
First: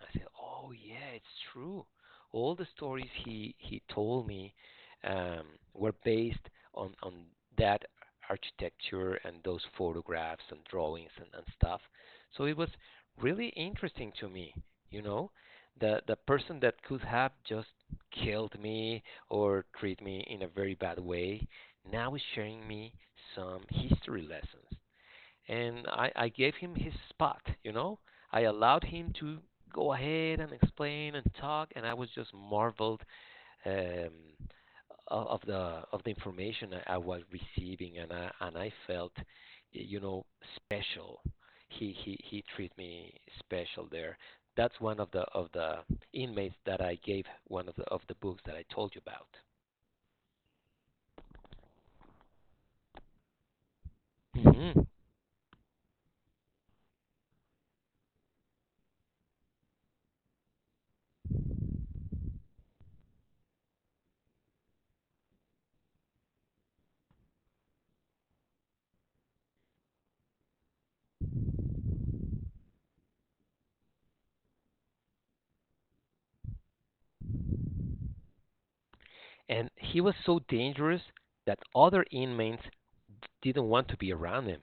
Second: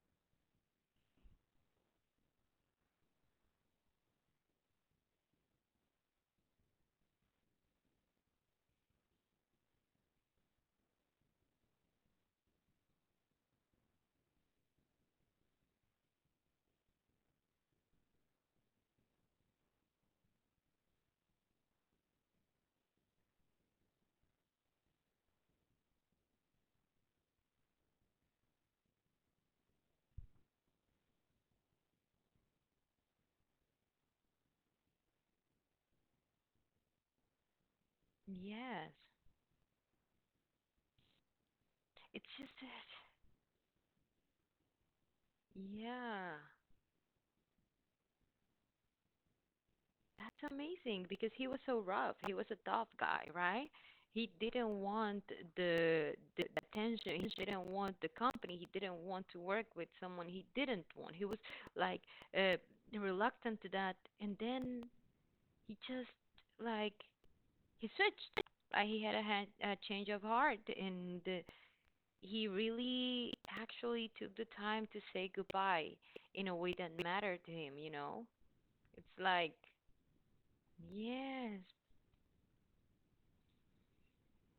S1: I said, "Oh yeah, it's true. All the stories he told me um, were based on that architecture and those photographs and drawings and stuff. So it was really interesting to me, you know, the person that could have just killed me or treat me in a very bad way now is sharing me some history lessons. And I gave him his spot, you know. I allowed him to go ahead and explain and talk, and I was just marveled um, of the information I was receiving, and I
S2: Yes.
S1: felt, you know, special. He he
S2: It's
S1: he
S2: just
S1: treated
S2: that.
S1: me special there. That's one of the
S2: Yeah.
S1: inmates that I gave one of the books that I told you about.
S2: That's amazing because he was so rough. He was a tough guy, right? He didn't
S1: Hmm.
S2: want the attention. He didn't want the company. He didn't want to work with someone he didn't want. He was like uh, reluctant to that, and then he just like he switched. He had a, a change of heart, and he really actually took the time to say goodbye in a way that mattered to him. You know, it's like
S1: And he was so dangerous that
S2: yes,
S1: other inmates didn't want to be around him.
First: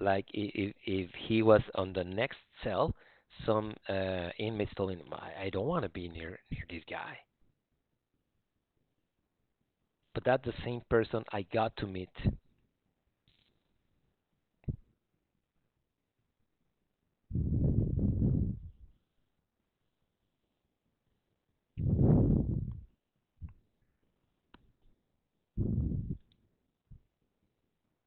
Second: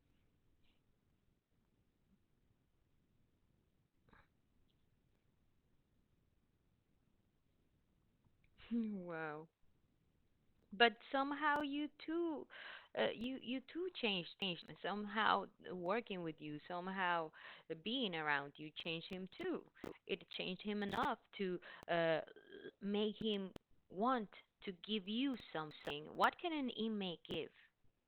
S1: Like, if he was on the next cell, some inmates told him, "I don't want to be near this guy."
S2: Wow.
S1: But that's the same
S2: But
S1: person I
S2: somehow
S1: got to
S2: you
S1: meet.
S2: too, you too changed him. Somehow working with you, somehow being around you changed him too. It changed him enough to uh, make him want to give you something. What can an inmate give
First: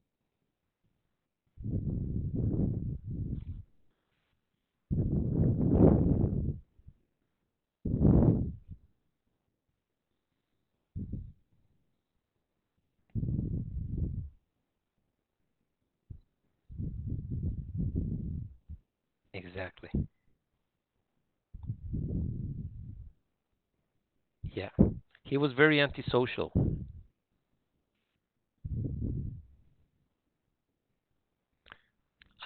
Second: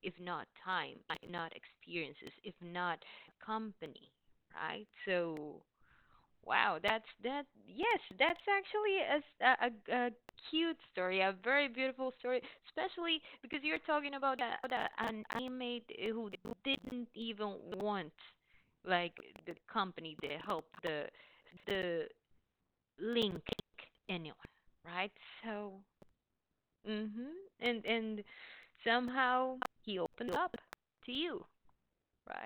S2: if not time, if not experiences, if not company, right? So wow, that's that. Yes, that's actually a, a cute story, a very beautiful story, especially because you're talking about a, an inmate who didn't even want like the
S1: Exactly.
S2: company, the help, the the link, anyone,
S1: Yeah.
S2: right?
S1: He was
S2: So,
S1: very antisocial.
S2: mhm, and somehow he opened up to you,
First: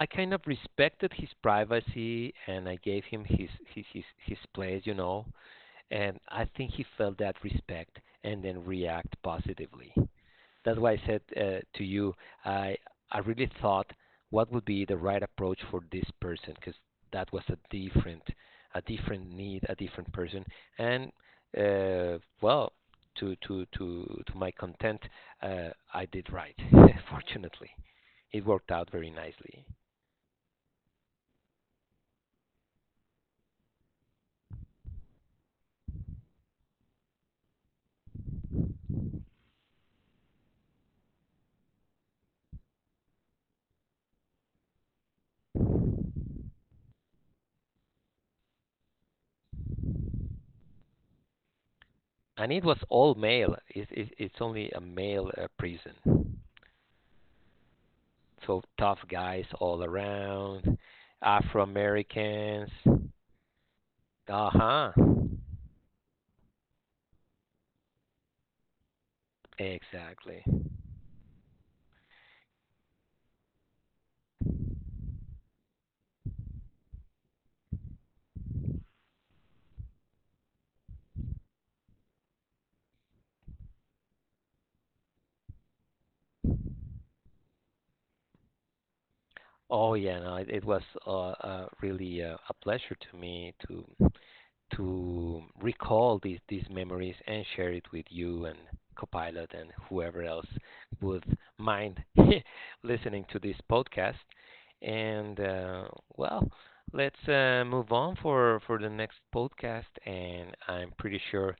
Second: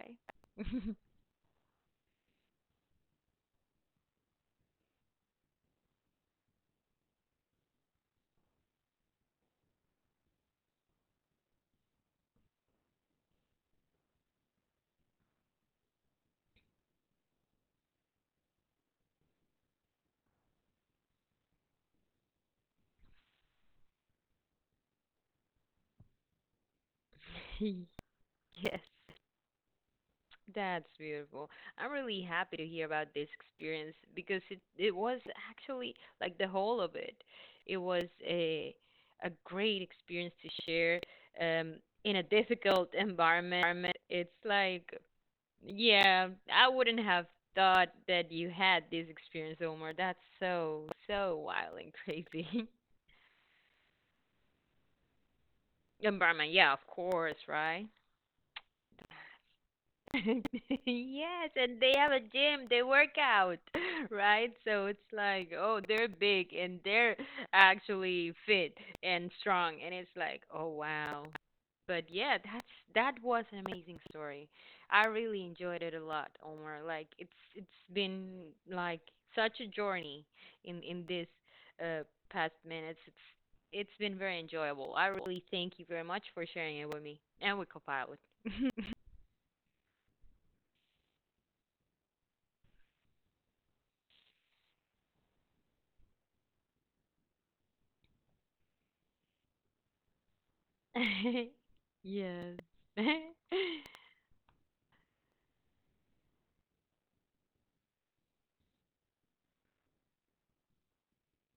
S1: I kind of respected his privacy and I gave him his place, you know. And I think he felt that respect and then react positively. That's why I said to you, I I really thought what would be the right approach for this person, because that was a different need, a different person. And well, to my content, I did right. Fortunately, it worked
S2: Yes.
S1: out very nicely,
S2: That's beautiful. I'm really happy to hear about this experience because it was actually like the whole of it. It was a great experience to share um in a difficult environment. It's like yeah, I wouldn't have thought that you had this experience, Omar. That's so so wild and
S1: and it
S2: crazy.
S1: was all male. It's only a male prison,
S2: Environment, yeah, of course, right?
S1: so tough guys all around,
S2: Yes,
S1: Afro
S2: and they have a gym,
S1: Americans.
S2: they work out,
S1: Uh
S2: right? So
S1: huh.
S2: it's like, oh, they're big and they're actually fit and strong, and it's like,
S1: Exactly.
S2: oh wow. But yeah, that's that was an amazing story. I really enjoyed it a lot, Omar. Like it's been like such a journey in this uh past minutes. It's been very enjoyable. I really thank you very much for sharing it with me and with Copilot.
S1: Oh yeah, no, it was really a pleasure to me to recall these memories and share it with you and Copilot and whoever else would mind
S2: Yes.
S1: listening to this podcast. And well, let's move on for the next podcast. And I'm pretty sure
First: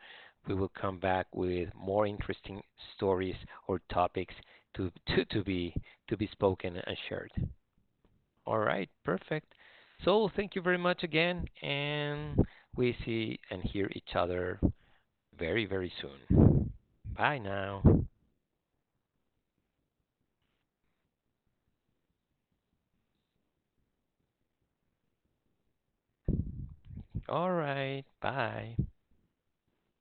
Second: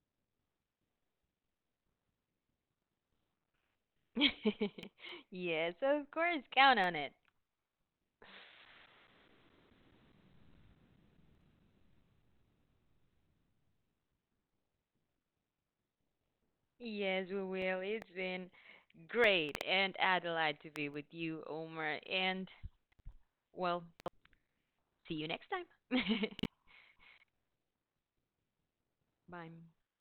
S1: we will come back with more interesting stories or topics to to
S2: Yes,
S1: be
S2: of
S1: to be
S2: course,
S1: spoken
S2: count on
S1: and
S2: it.
S1: shared. All right, perfect. So thank you very much again, and we see and hear each other very, very soon.
S2: Yes,
S1: Bye
S2: we will.
S1: now.
S2: It's been great and a delight to be with you, Omar. And, well, see you next time.
S1: All right, bye.
S2: Bye.